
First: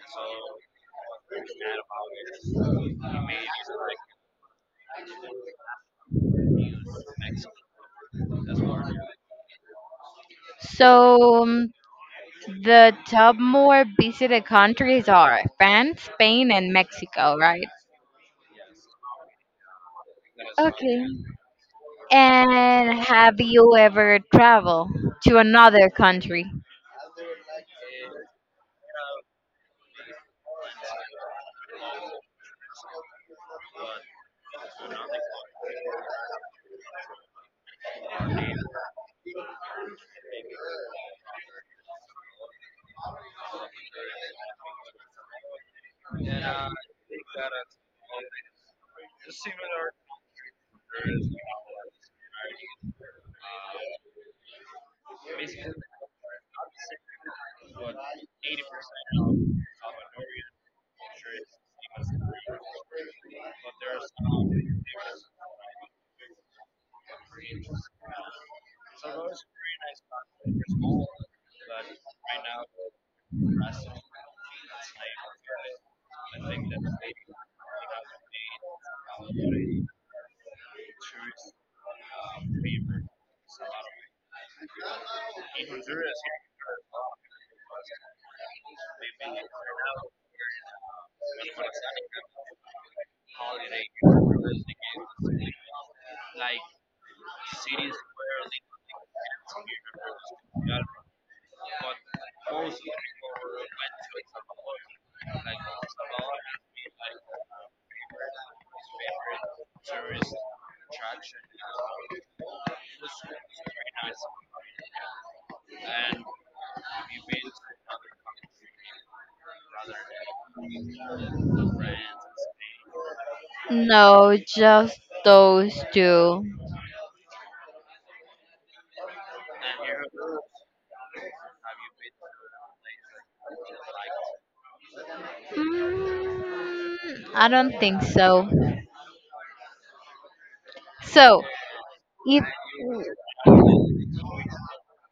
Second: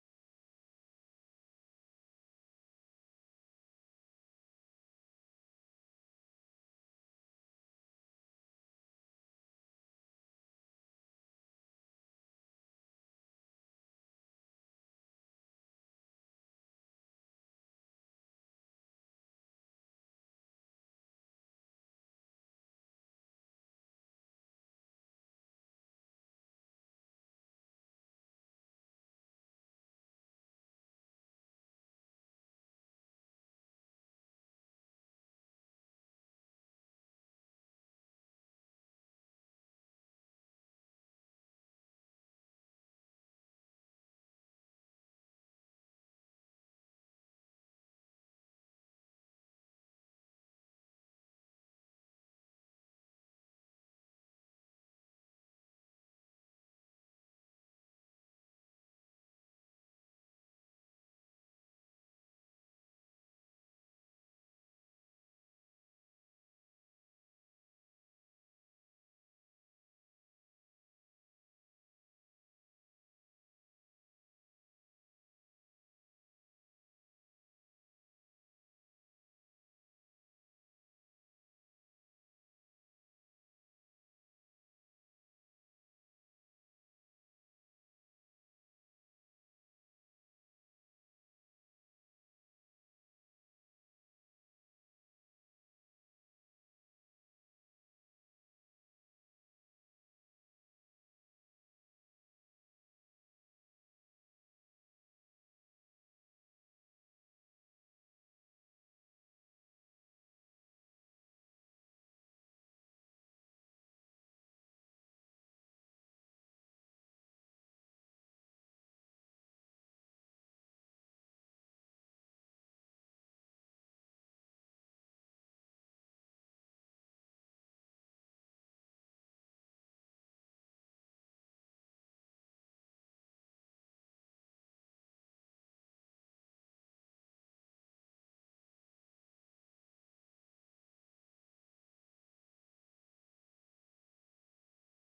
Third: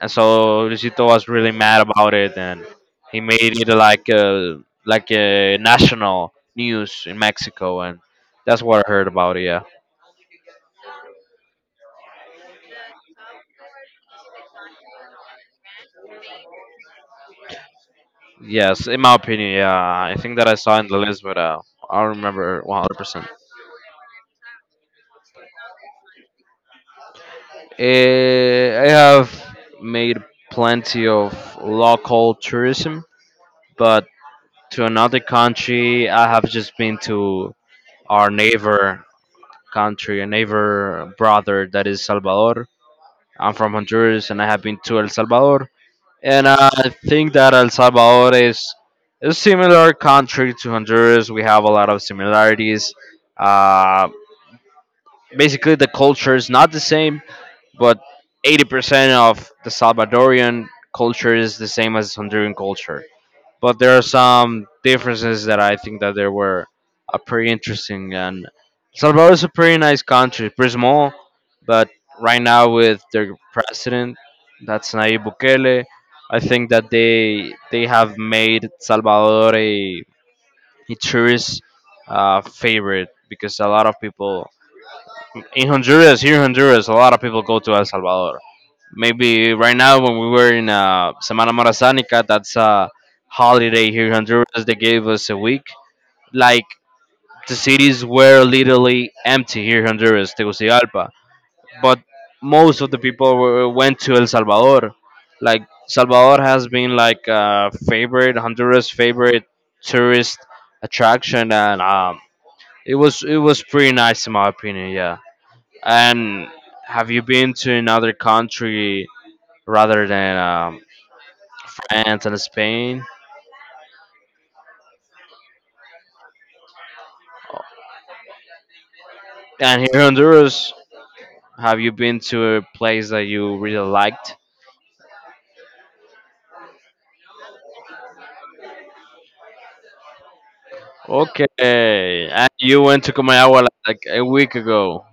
[SPEAKER 2] And so Luisito was really mad about it, and he made it like a national news in Mexico, and that's what I heard about it. Yeah.
[SPEAKER 1] So, the top more visited countries are France, Spain, and Mexico, right?
[SPEAKER 2] Yes, in my opinion, yeah, I think that I saw in the
[SPEAKER 1] Okay.
[SPEAKER 2] list, but I don't remember one hundred
[SPEAKER 1] And
[SPEAKER 2] percent.
[SPEAKER 1] have you ever traveled to another country?
[SPEAKER 2] Eh, I have made plenty of local tourism, but to another country. I have just been to our neighbor country, a neighbor brother that is Salvador. I'm from Honduras and I have been to El Salvador. And I think that El Salvador is a similar country to Honduras. We have a lot of similarities. Uh, basically, the culture is not the same, but 80% of the Salvadorian culture is the same as Honduran culture. But there are some differences that I think that they were pretty interesting. And Salvador is a pretty nice country, pretty small, but right now with their president, that's Nayib Bukele, I think that they have made Salvador a tourist favorite because a lot of people in Honduras, here in Honduras, a lot of people go to El Salvador. Maybe right now when we were in Semana Morazánica, that's a holiday here in Honduras. They gave us a week. Like the cities were literally empty here in Honduras, Tegucigalpa. But most of the people were, went to El Salvador. Like Salvador has been like a favorite Honduras favorite tourist attraction, and it was pretty nice in my opinion. Yeah. And have you been to another country rather than France and Spain.
[SPEAKER 1] No, just those two.
[SPEAKER 2] And here in Honduras, have you been to a place that you really liked?
[SPEAKER 1] Mm, I don't think so. So,
[SPEAKER 2] Okay.
[SPEAKER 1] if
[SPEAKER 2] And you went to Comayagua like a week ago.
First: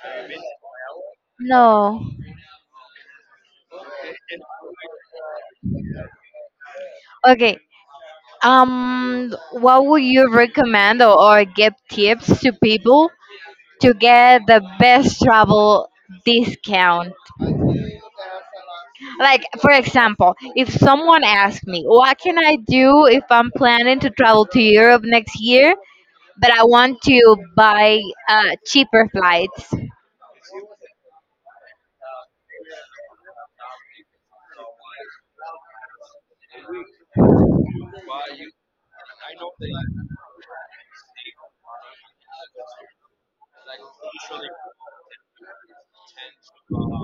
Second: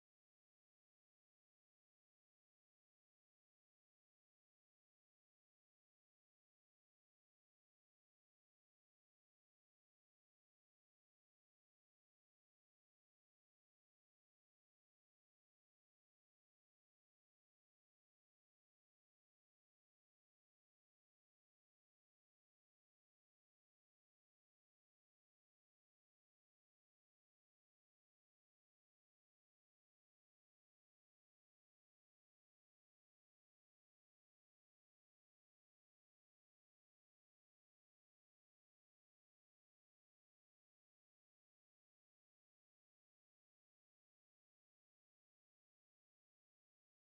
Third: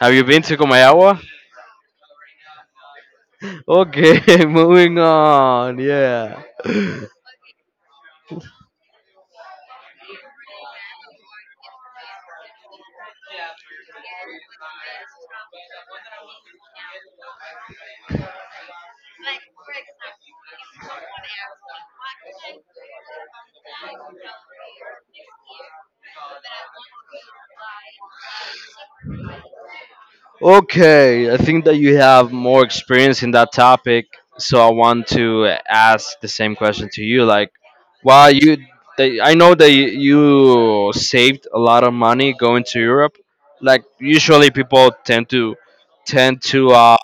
[SPEAKER 2] Have you been to Comayagua?
[SPEAKER 1] no,
[SPEAKER 2] Okay, moving on. Yeah.
[SPEAKER 1] okay. What would you recommend, or give tips to people to get the best travel discount? Like, for example, if someone asks me, what can I do if I'm planning to travel to Europe next year, but I want to buy cheaper flights?
[SPEAKER 2] Okay, I think that you have more experience in that topic, so I want to ask the same question to you. Like, while I know that you saved a lot of money going to Europe. Like, usually people tend to tend to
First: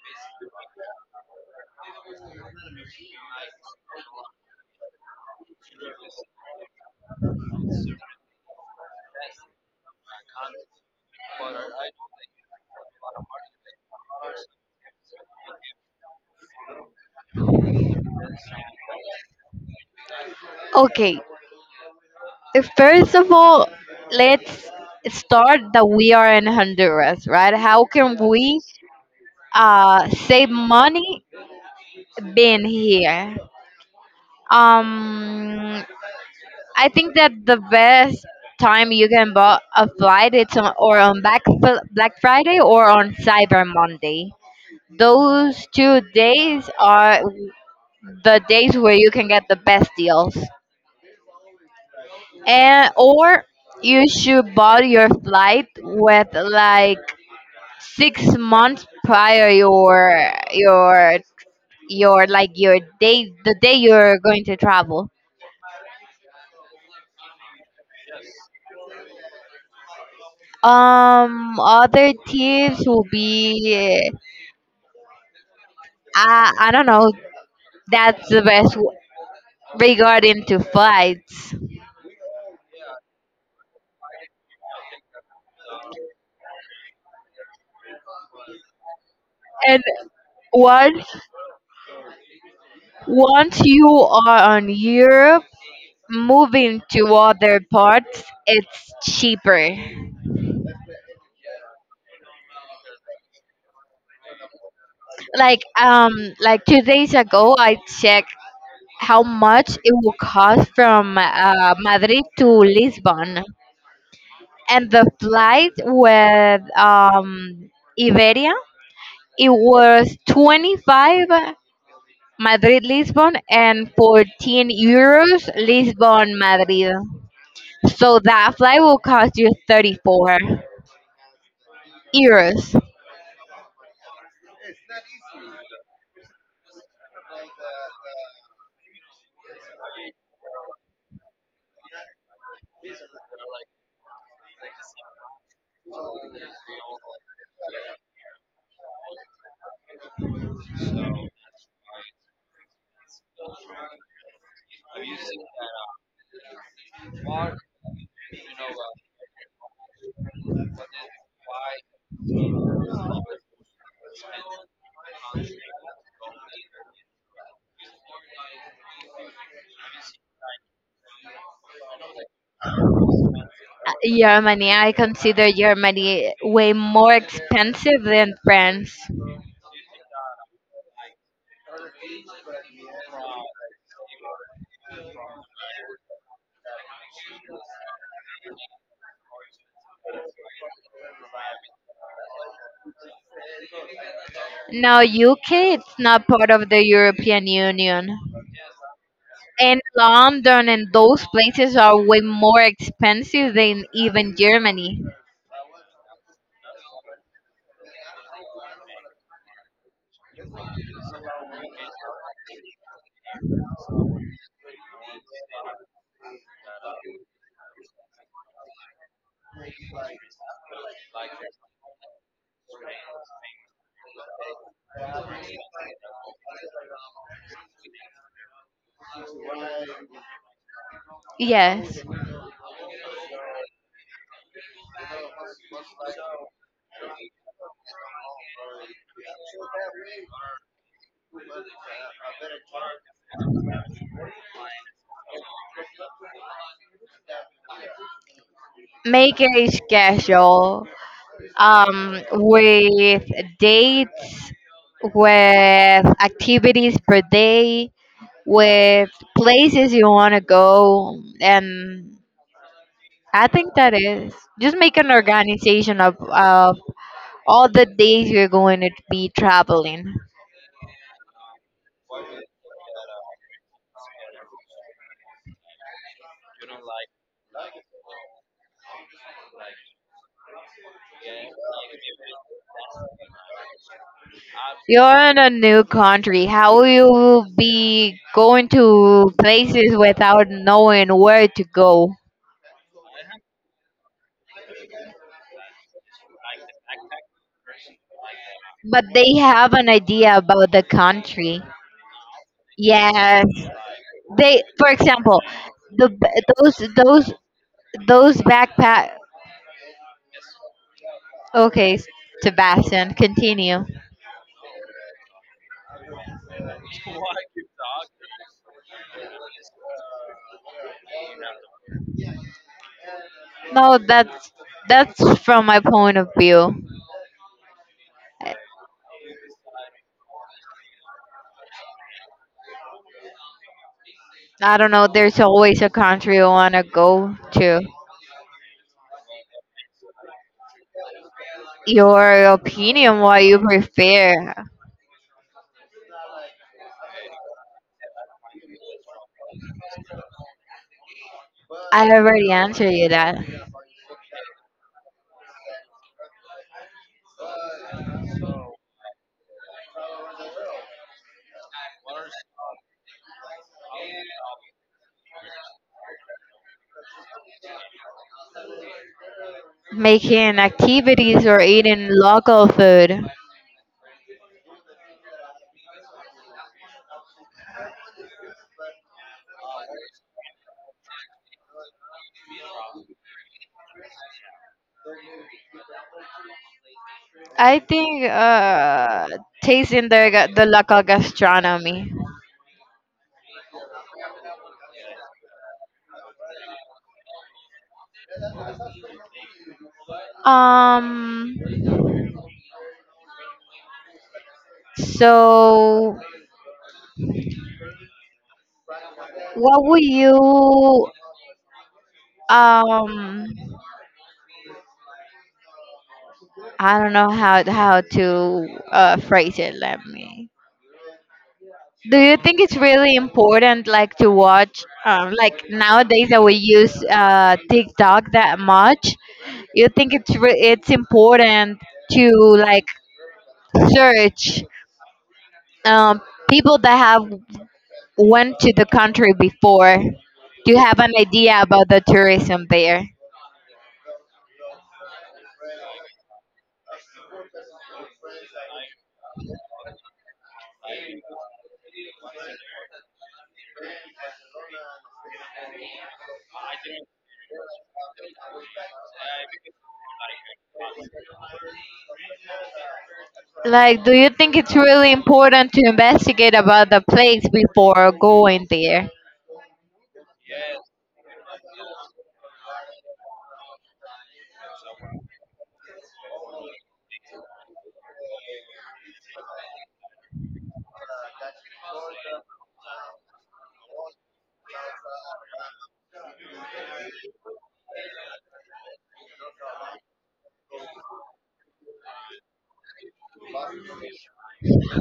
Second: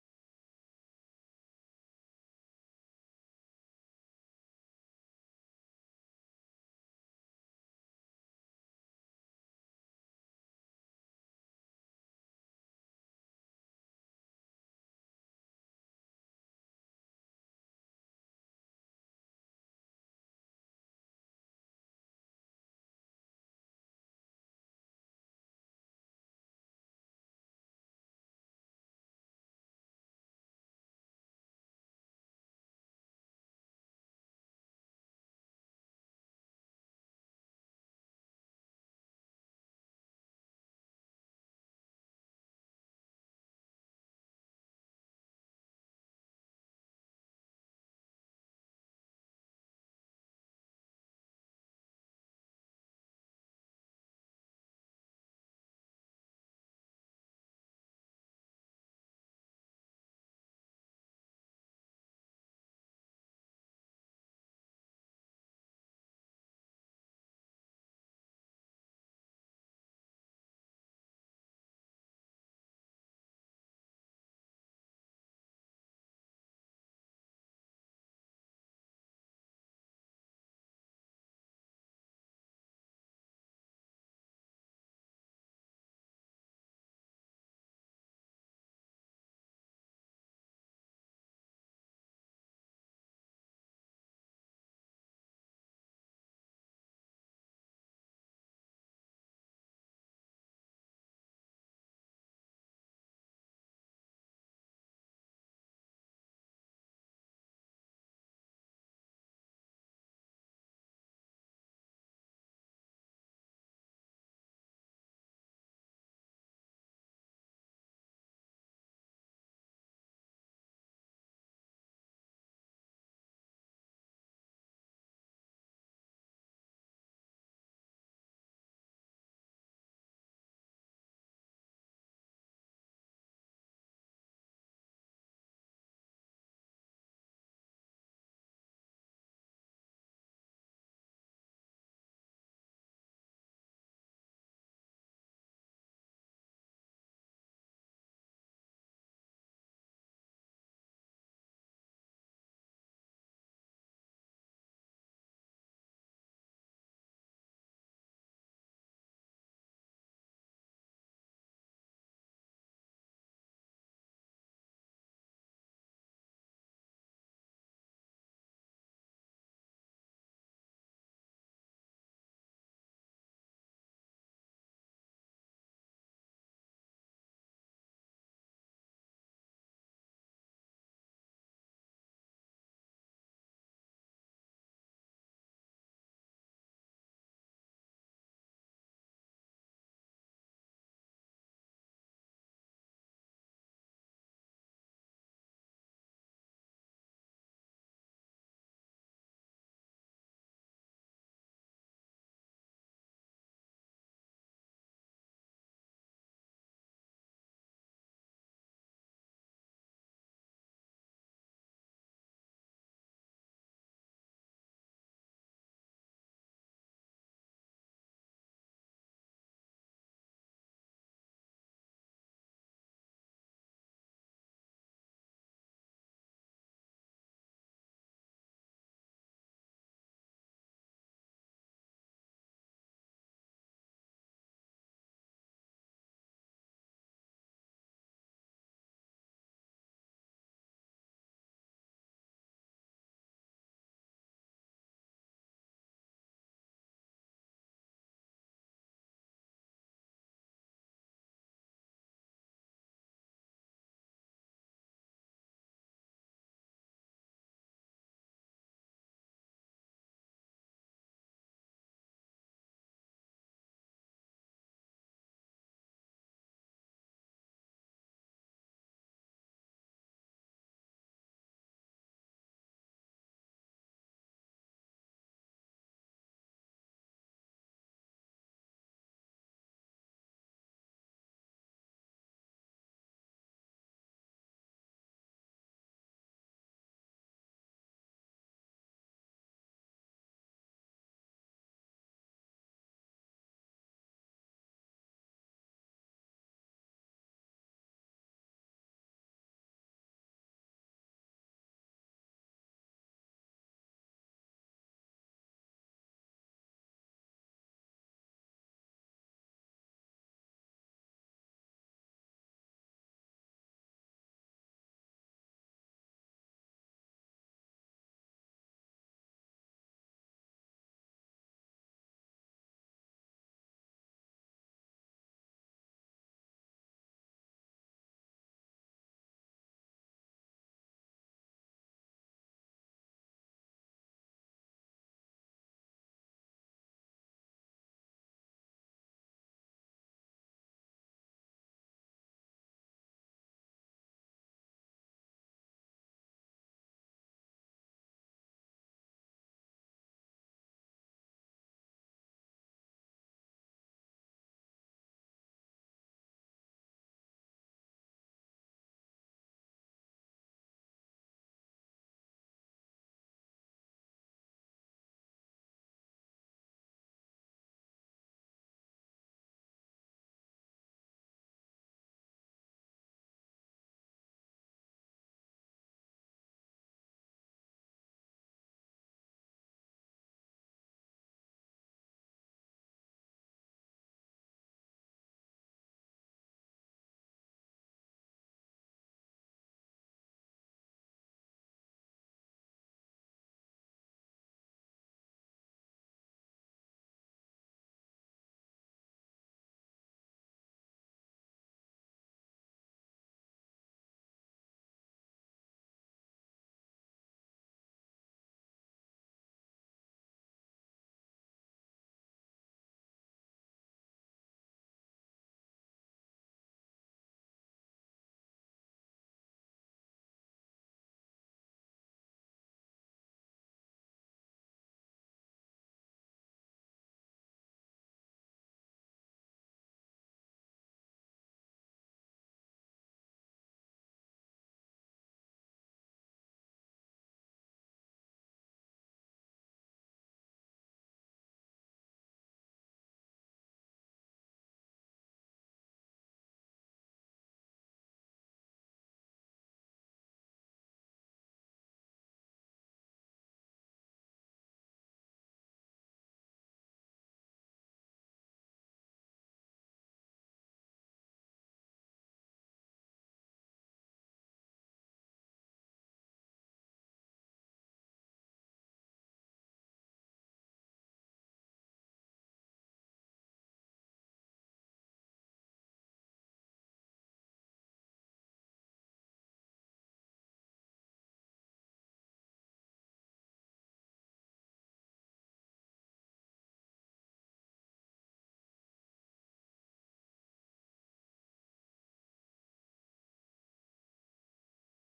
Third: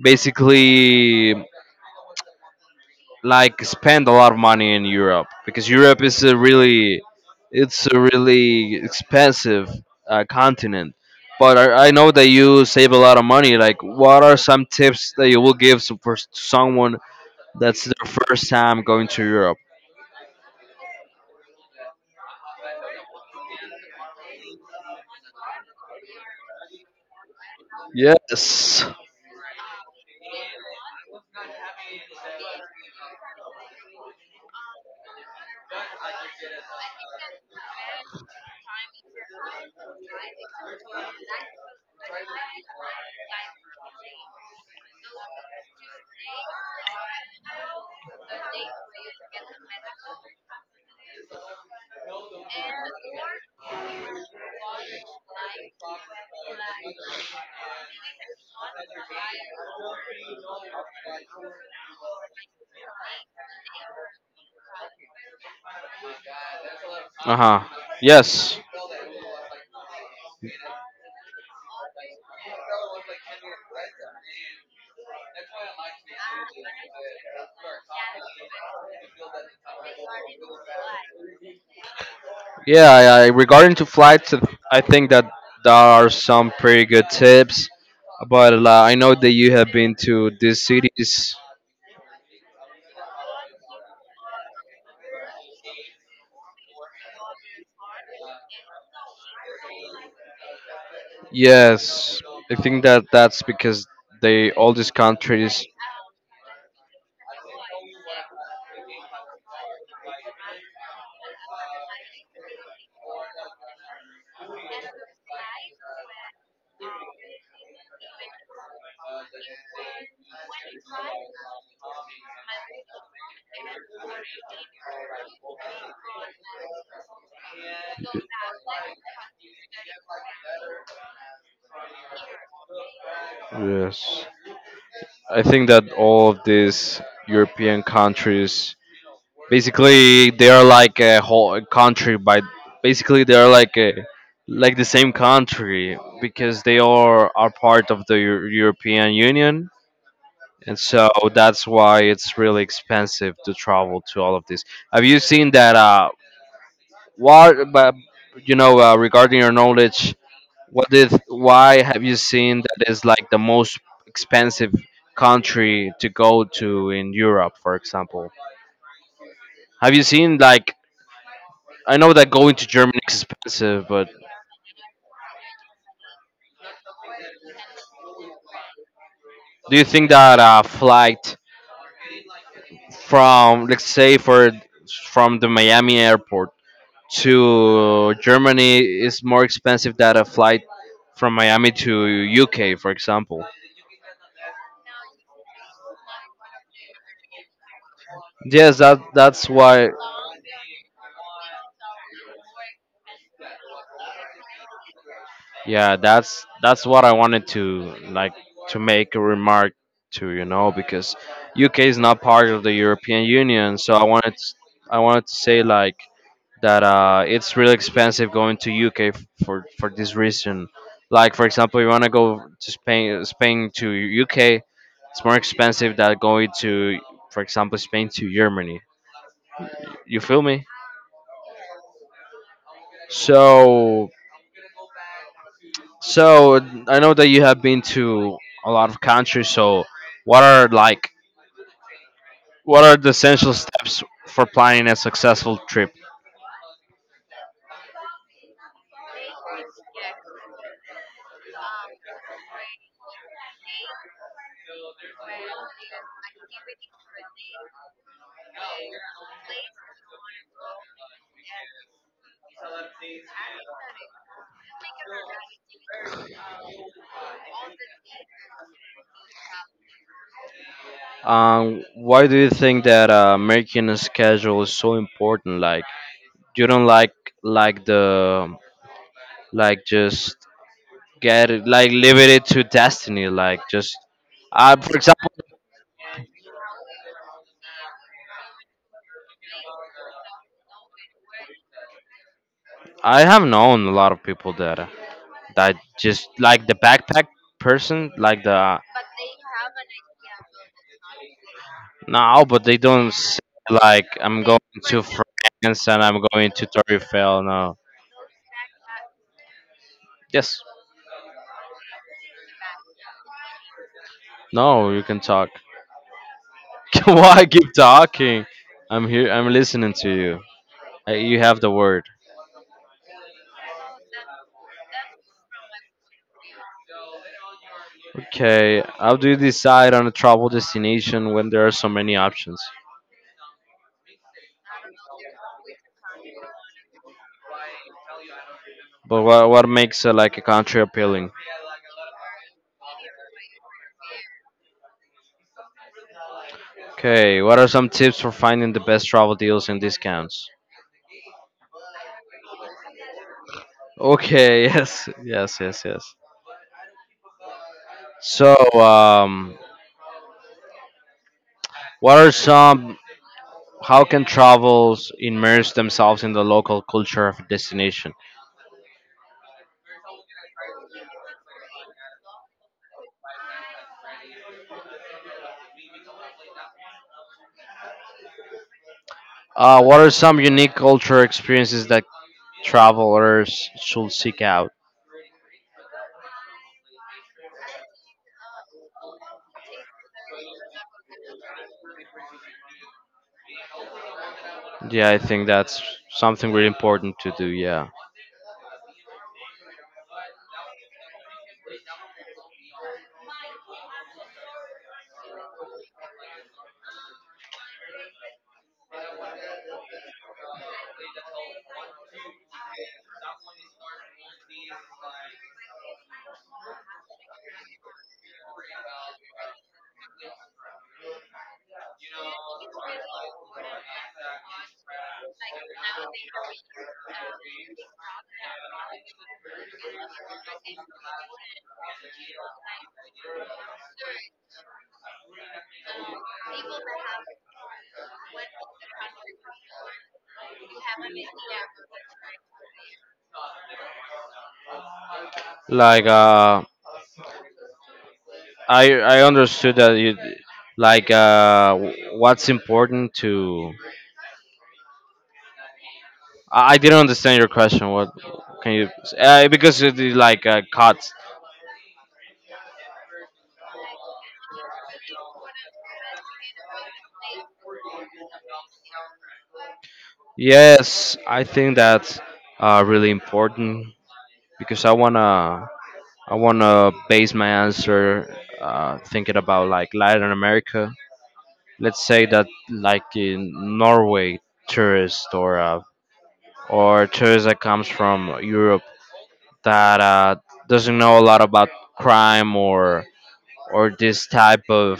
[SPEAKER 2] basically like spend a lot of money in Europe because Europe is a really it's a really expensive continent. But I know that you save a lot of money. Like, what are some tips that you will give for someone that's their first time going to Europe?
[SPEAKER 1] Okay, first of all, let's start that we are in Honduras, right? How can we
[SPEAKER 2] Yes.
[SPEAKER 1] save money being here? Um, I think that the best time you can buy a flight, it's on Black Friday or on Cyber Monday. Those 2 days are the days where you can get the best deals. And or you should buy your flight with like 6 months prior your your like your day the day you're going to travel.
[SPEAKER 2] Uh huh. Yes.
[SPEAKER 1] Other tips will be, I don't know. That's the best regarding to flights.
[SPEAKER 2] Yeah. Regarding to flights, I think that there are some pretty good tips. But I know that you have
[SPEAKER 1] And
[SPEAKER 2] been to these
[SPEAKER 1] once
[SPEAKER 2] cities.
[SPEAKER 1] once you are on Europe, moving to other parts, it's cheaper.
[SPEAKER 2] Yes, I think that that's because they all these countries.
[SPEAKER 1] Like 2 days ago, I checked how much it will cost from Madrid to Lisbon, and the flight with Iberia, it was 25 Madrid-Lisbon and 14 euros Lisbon-Madrid. So that flight will cost you 34 euros.
[SPEAKER 2] Yes, I think that all of these European countries, basically, they are like a whole country. By basically, they are like a like the same country because they are part of the European Union, and so that's why it's really expensive to travel to all of this. Have you seen that? But you know, regarding your knowledge, what is why have you seen that is like the most expensive country to go to in Europe, for example? Have you seen like I know that going to Germany is expensive, but
[SPEAKER 1] Germany, I consider Germany way more expensive than France.
[SPEAKER 2] do you think that a flight from let's say for from the Miami airport to Germany is more expensive than a flight from Miami to UK, for example?
[SPEAKER 1] Now UK, it's not part of the European Union.
[SPEAKER 2] Yes, that's
[SPEAKER 1] And
[SPEAKER 2] why.
[SPEAKER 1] London and those places are way more expensive than even Germany.
[SPEAKER 2] Yeah, that's what I wanted to like to make a remark to, you know, because UK is not part of the European Union, so I wanted I wanted to say like that it's really expensive going to UK for this reason. Like for example, you want to go to Spain to UK, it's more expensive than going to, for example, Spain to Germany. You feel me?
[SPEAKER 1] Yes.
[SPEAKER 2] So So I know that you have been to a lot of countries. So what are like what are the essential steps for planning a successful trip?
[SPEAKER 1] Make it schedule, with dates, with activities per day, with places you want to go. And I think that is, just make an organization of all the days you're going to be traveling.
[SPEAKER 2] Why do you think that making a schedule is so important? Like you don't like the like just get it like leave it to destiny. Like just for
[SPEAKER 1] You're
[SPEAKER 2] example,
[SPEAKER 1] in a new country. How will you be going to places without knowing where to go?
[SPEAKER 2] I have known a lot of people that that just like the backpack person, like the.
[SPEAKER 1] But they have an idea about the country.
[SPEAKER 2] No, but they don't say
[SPEAKER 1] Yes.
[SPEAKER 2] like I'm going
[SPEAKER 1] They, for
[SPEAKER 2] to
[SPEAKER 1] example,
[SPEAKER 2] France and
[SPEAKER 1] the
[SPEAKER 2] I'm
[SPEAKER 1] b-
[SPEAKER 2] going to Torre Eiffel. No.
[SPEAKER 1] those backpack.
[SPEAKER 2] Yes.
[SPEAKER 1] Okay, Sebastian, continue.
[SPEAKER 2] No, you can talk. Why keep talking? I'm here. I'm listening to you. You have the word.
[SPEAKER 1] No, that's from my point of view.
[SPEAKER 2] Okay. How do you decide on a travel destination when there are so many options?
[SPEAKER 1] I don't know. There's always a country you wanna go to.
[SPEAKER 2] But what makes like a country appealing?
[SPEAKER 1] Your opinion, what you prefer.
[SPEAKER 2] Okay. What are some tips for finding the best travel deals and discounts?
[SPEAKER 1] I already answered you that.
[SPEAKER 2] Okay. Yes. Yes. Yes. Yes. So, what are some how can travelers immerse themselves in the local culture of a destination?
[SPEAKER 1] Making activities or eating local food.
[SPEAKER 2] What are some unique culture experiences that travelers should seek out?
[SPEAKER 1] I think tasting the local gastronomy.
[SPEAKER 2] Yeah, I think that's something really important to do. Yeah,
[SPEAKER 1] Um. So, what would you, um I don't know how to phrase it. Let me. Do you think it's really important, like, to watch, like nowadays that we use TikTok that much? You think it's it's important to like search um, people that have went to the country before? Do you have an idea about the tourism there?
[SPEAKER 2] like I understood that you like what's important to. I didn't understand your question. What can you? Because it is like cuts.
[SPEAKER 1] Like, do you think it's really important to investigate about the place before going there?
[SPEAKER 2] Yes, I think that's really important because I wanna I want to base my answer thinking about like Latin America. Let's say that like in Norway, tourist or tourist that comes from Europe that doesn't know a lot about crime or or this type of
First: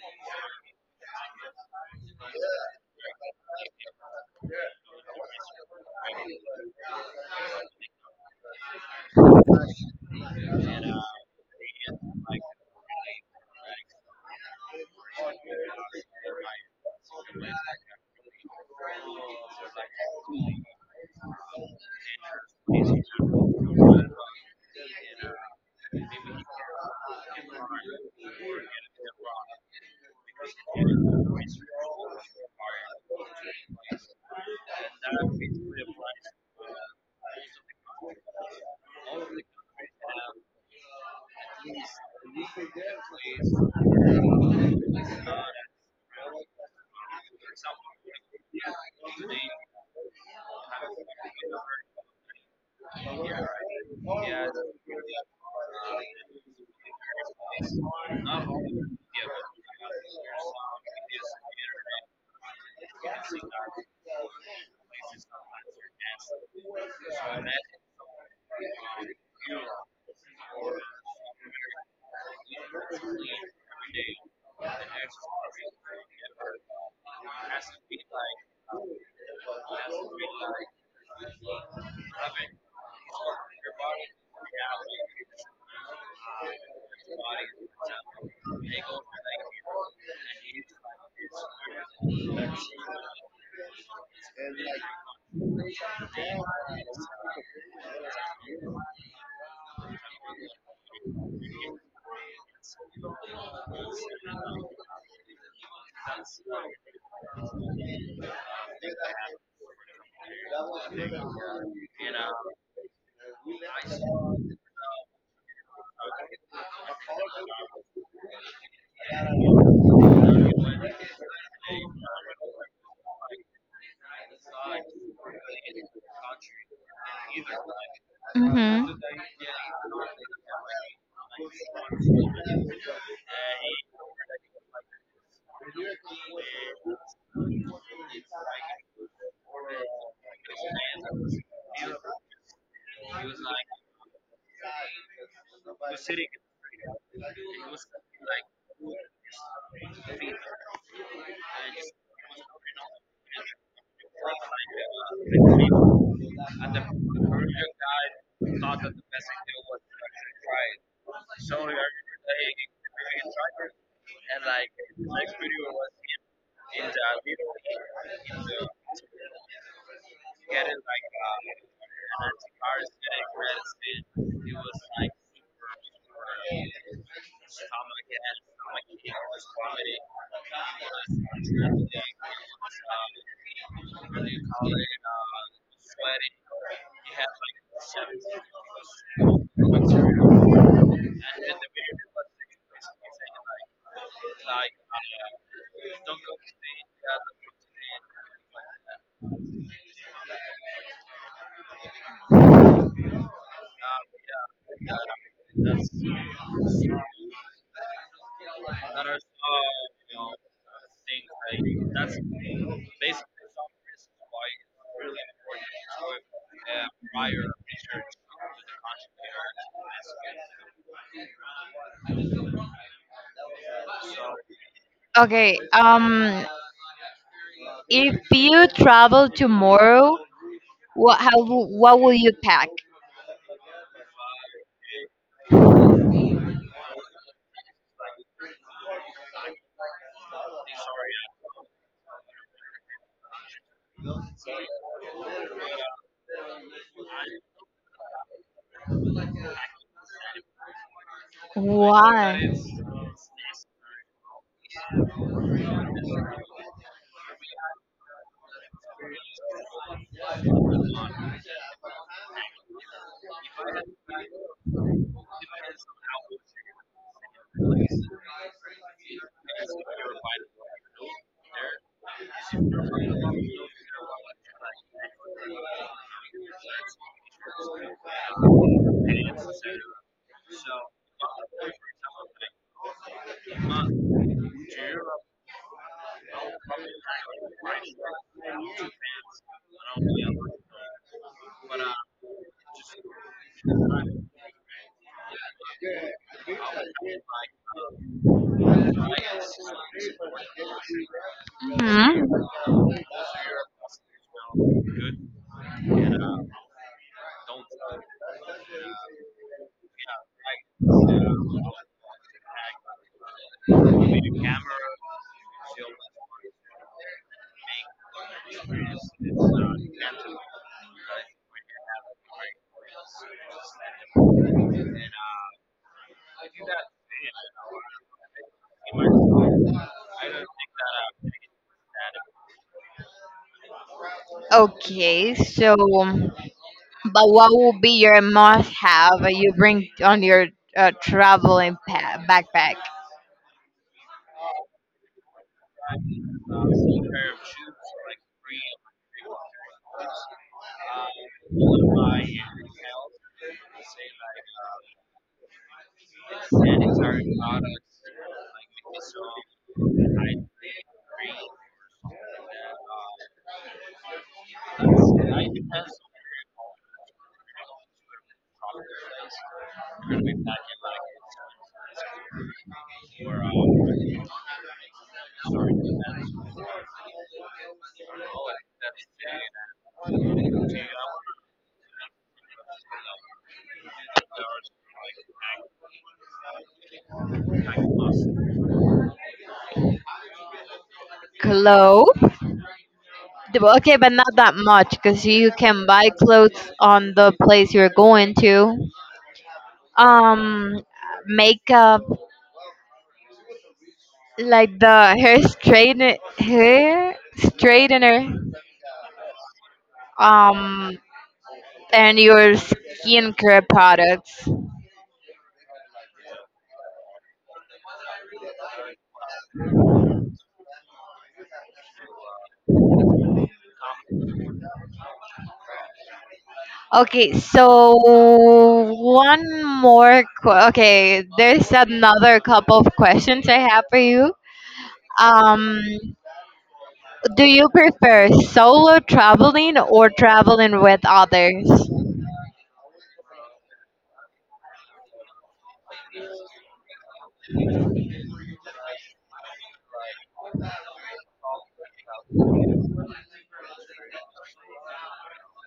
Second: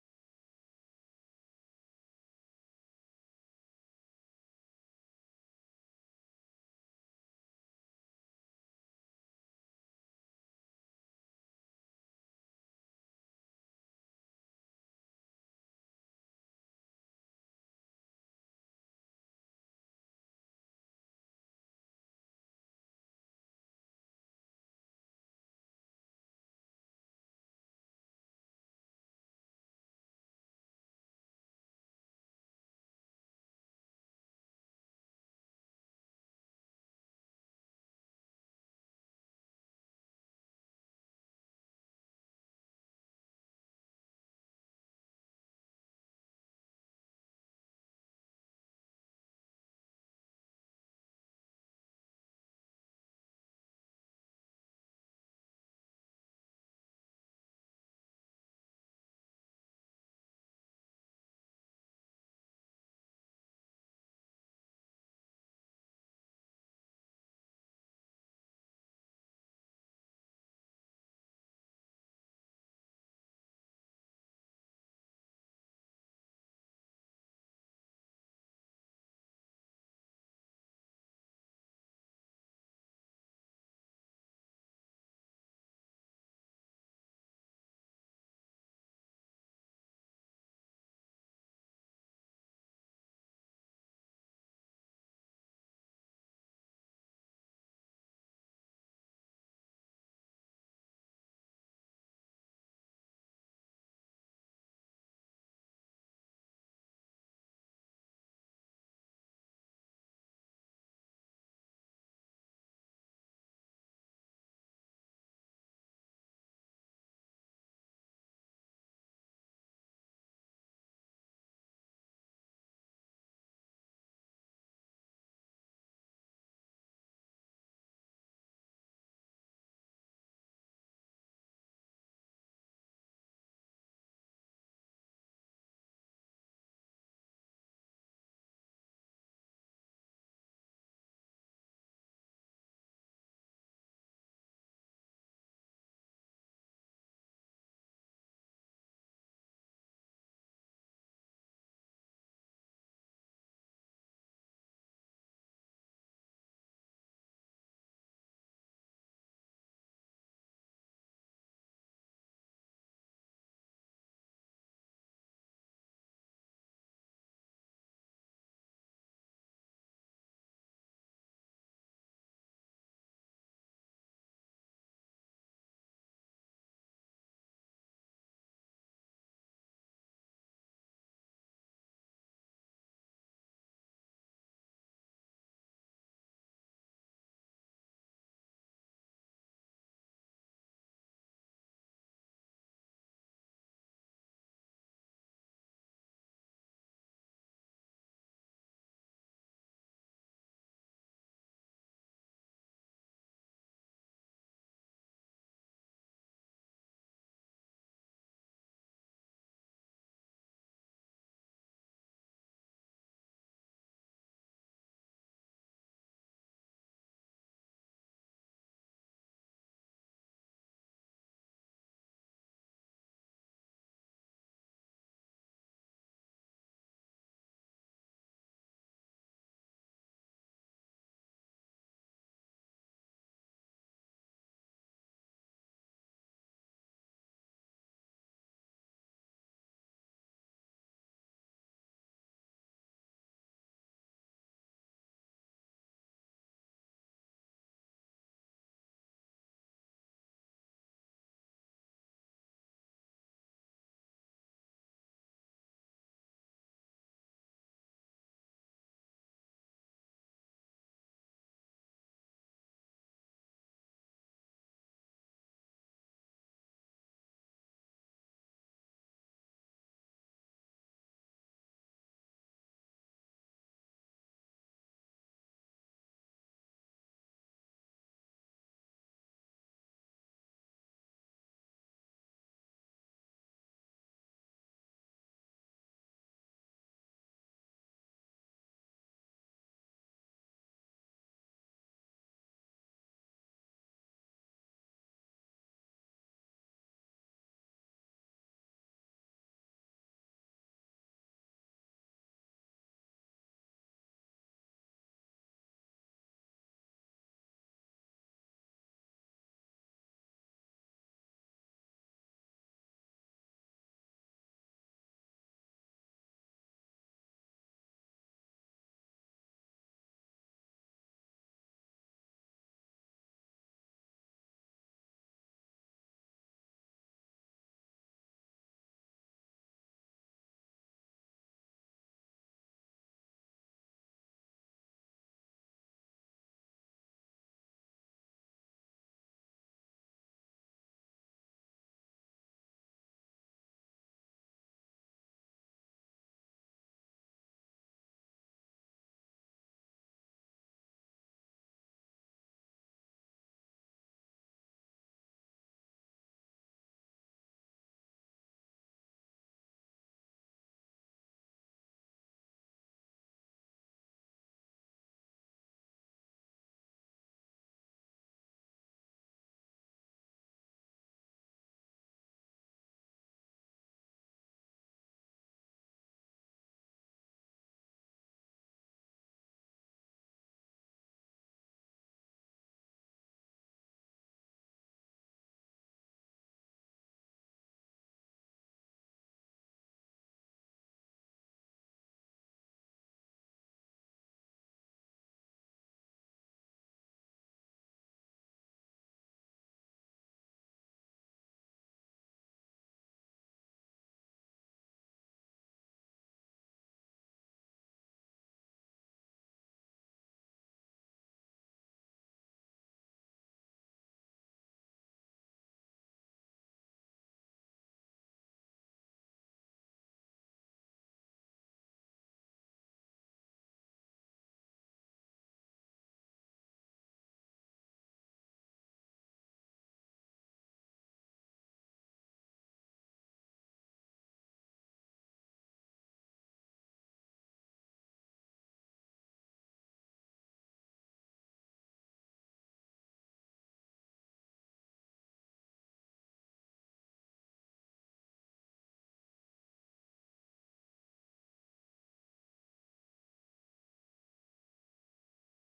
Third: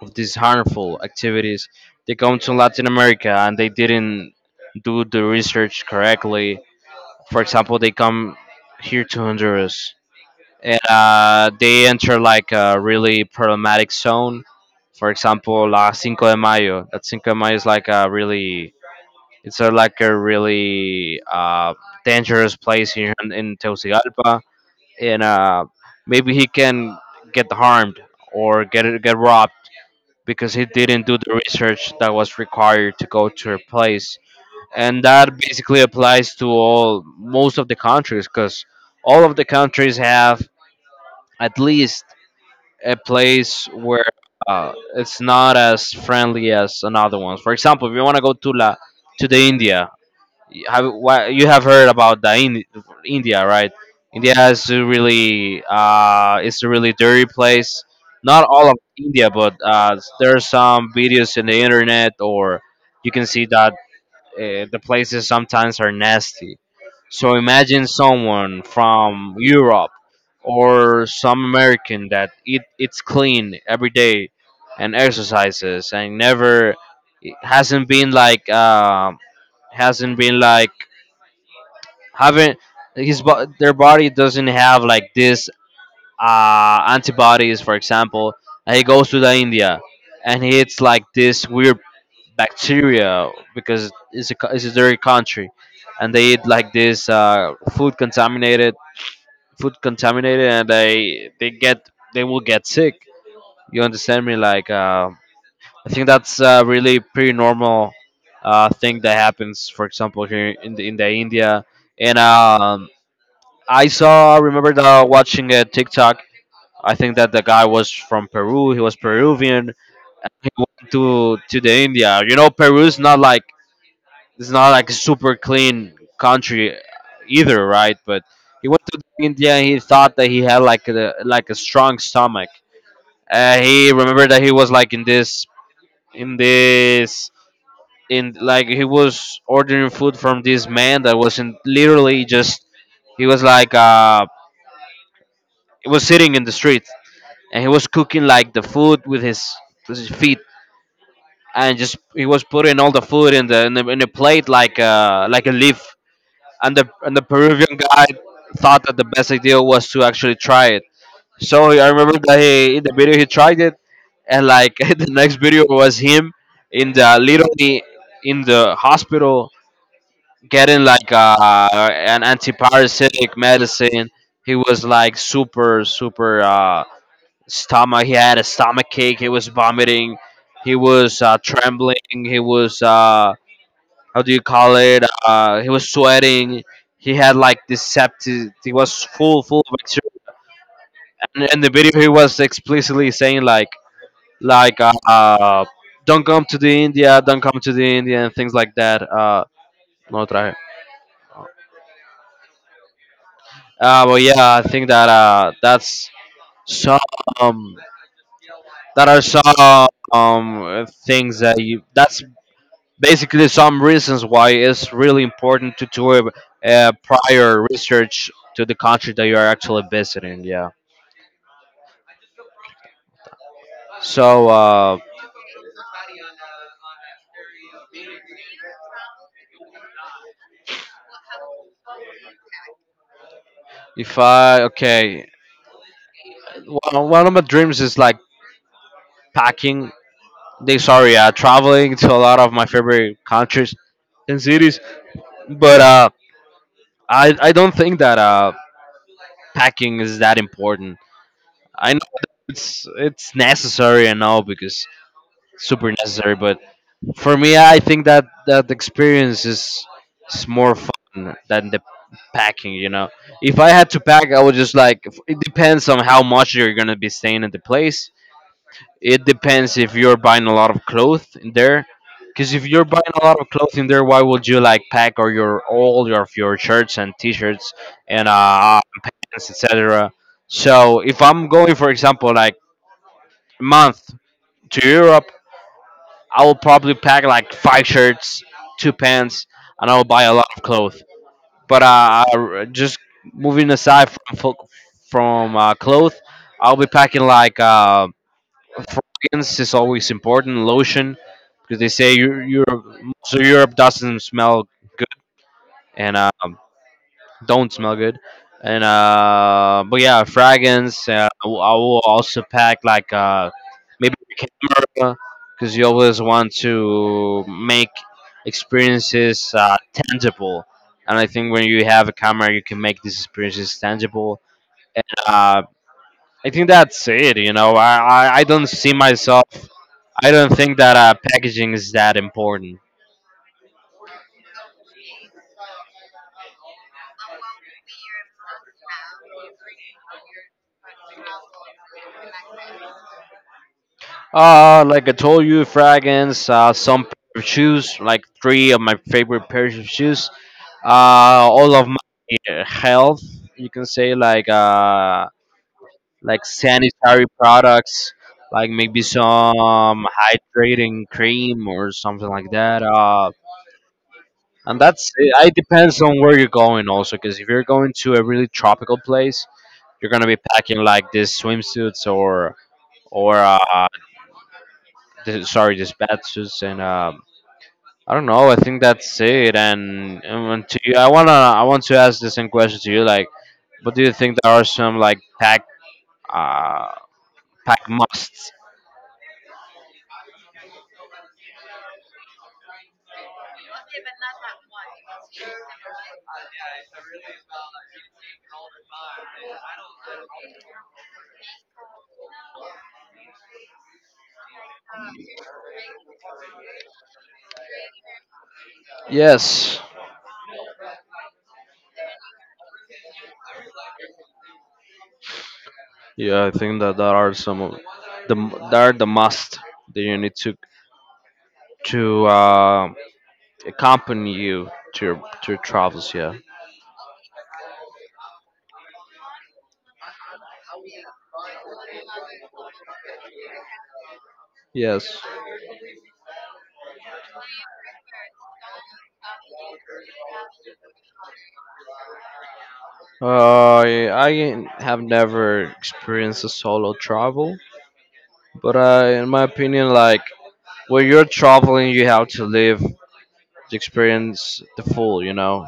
[SPEAKER 2] of these harmful activities. They come to Latin America and they didn't do the research correctly. For example, they come here to Honduras and they enter like a really problematic zone. For example, La Cinco de Mayo. That Cinco de Mayo is like a really, it's a really dangerous place here in Tegucigalpa, and maybe he can get harmed or get robbed because he didn't do the research that was required to go to a place, and that basically applies to all most of the countries because all of the countries have at least a place where it's not as friendly as another one. For example, if you want to go to the India, you have you have heard about the India, right? India is a really it's a really dirty place. Not all of India, but there are some videos in the internet, or you can see that the places sometimes are nasty. So imagine someone from Europe or some American that eat it's clean every day and exercises and never it hasn't been like haven't his bo- their body doesn't have like this antibodies for example and he goes to the India and he eats like this weird bacteria because it's a dirty country, and they eat like this food contaminated, and they get they will get sick. You understand me? Like I think that's a really pretty normal thing that happens. For example, here in the India, and I remember watching a TikTok. I think that the guy was from Peru. He was Peruvian. He went to the India. You know, Peru's not like it's not like a super clean country either, right? But he went to India and he thought that he had like a strong stomach. He remembered that he was like in this in this in like he was ordering food from this man that was in
[SPEAKER 1] Hmm.
[SPEAKER 2] literally just he was he was sitting in the street and he was cooking like the food with his feet and just he was putting all the food in a plate like a leaf and the Peruvian guy thought that the best idea was to actually try it. So I remember that he in the video he tried it, and like the next video was him in the literally in the hospital getting like an antiparasitic medicine. He was like super stomach. He had a stomach ache. He was vomiting. He was trembling. He was how do you call it? He was sweating. He had like this septic. He was full of bacteria. And in the video, he was explicitly saying like, don't come to the India, don't come to the India, and things like that. No try. But yeah, I think that some. That are some things that you. That's basically some reasons why it's really important to do a prior research to the country that you are actually visiting. Yeah. So
[SPEAKER 1] Okay. If you travel tomorrow, what will you pack?
[SPEAKER 2] if I okay, one of my dreams is like packing. Traveling to a lot of my favorite countries and cities. But I don't think that packing is that important. I know that
[SPEAKER 1] Why?
[SPEAKER 2] it's necessary and all because it's super necessary, but. For me, I think that experience is more fun than the packing. You know, if I had to pack, I would just It depends on how much you're gonna be staying at the place. It depends if you're buying a lot of clothes in there. Because if you're buying a lot of clothes in there, why would you like pack or your all your of your shirts and t-shirts and pants, etc. So if I'm going, for example, like month to Europe, I will probably pack like five shirts, two pants, and I will buy a lot of clothes. But I- just moving aside from clothes, I'll be packing like fragrance is always important, lotion because they say
[SPEAKER 1] Hmm.
[SPEAKER 2] Europe, most of Europe doesn't smell good, and don't smell good. And but yeah, fragrance. I will also pack like maybe a camera because you always want to make experiences tangible. And I think when you have a camera, you can make these experiences tangible. And I think that's it. You know, I don't see myself. I don't think that packaging is that important.
[SPEAKER 1] Okay. So, but what will be your must-have you bring on your traveling backpack?
[SPEAKER 2] Like I told you, fragrance, some pair of shoes, like three of my favorite pairs of shoes. Uh, all of my health, you can say, like sanitary products, like maybe some hydrating cream or something like that. And that's it. It depends on where you're going also, because if you're going to a really tropical place, you're gonna be packing like these swimsuits or sorry, these bathsuits and I don't know. I think that's it. And when to you, I want to ask the same question to you. Like, what do you think there are some like uh pack musts?
[SPEAKER 1] Clothes. Well, okay, but not that much because you can buy clothes on the place you're going to. Um, makeup, like the hair straightener.
[SPEAKER 2] Yes.
[SPEAKER 1] Um, and your skincare products.
[SPEAKER 2] Yeah, I think that there are some of there are the must that you need to accompany you to your travels. Yeah.
[SPEAKER 1] Okay, so one more. Okay, there's another couple of questions I have for you.
[SPEAKER 2] Yes.
[SPEAKER 1] Um, do you prefer solo traveling or traveling with others?
[SPEAKER 2] I have never experienced a solo travel, but in my opinion, like when you're traveling, you have to leave to experience the full, you know.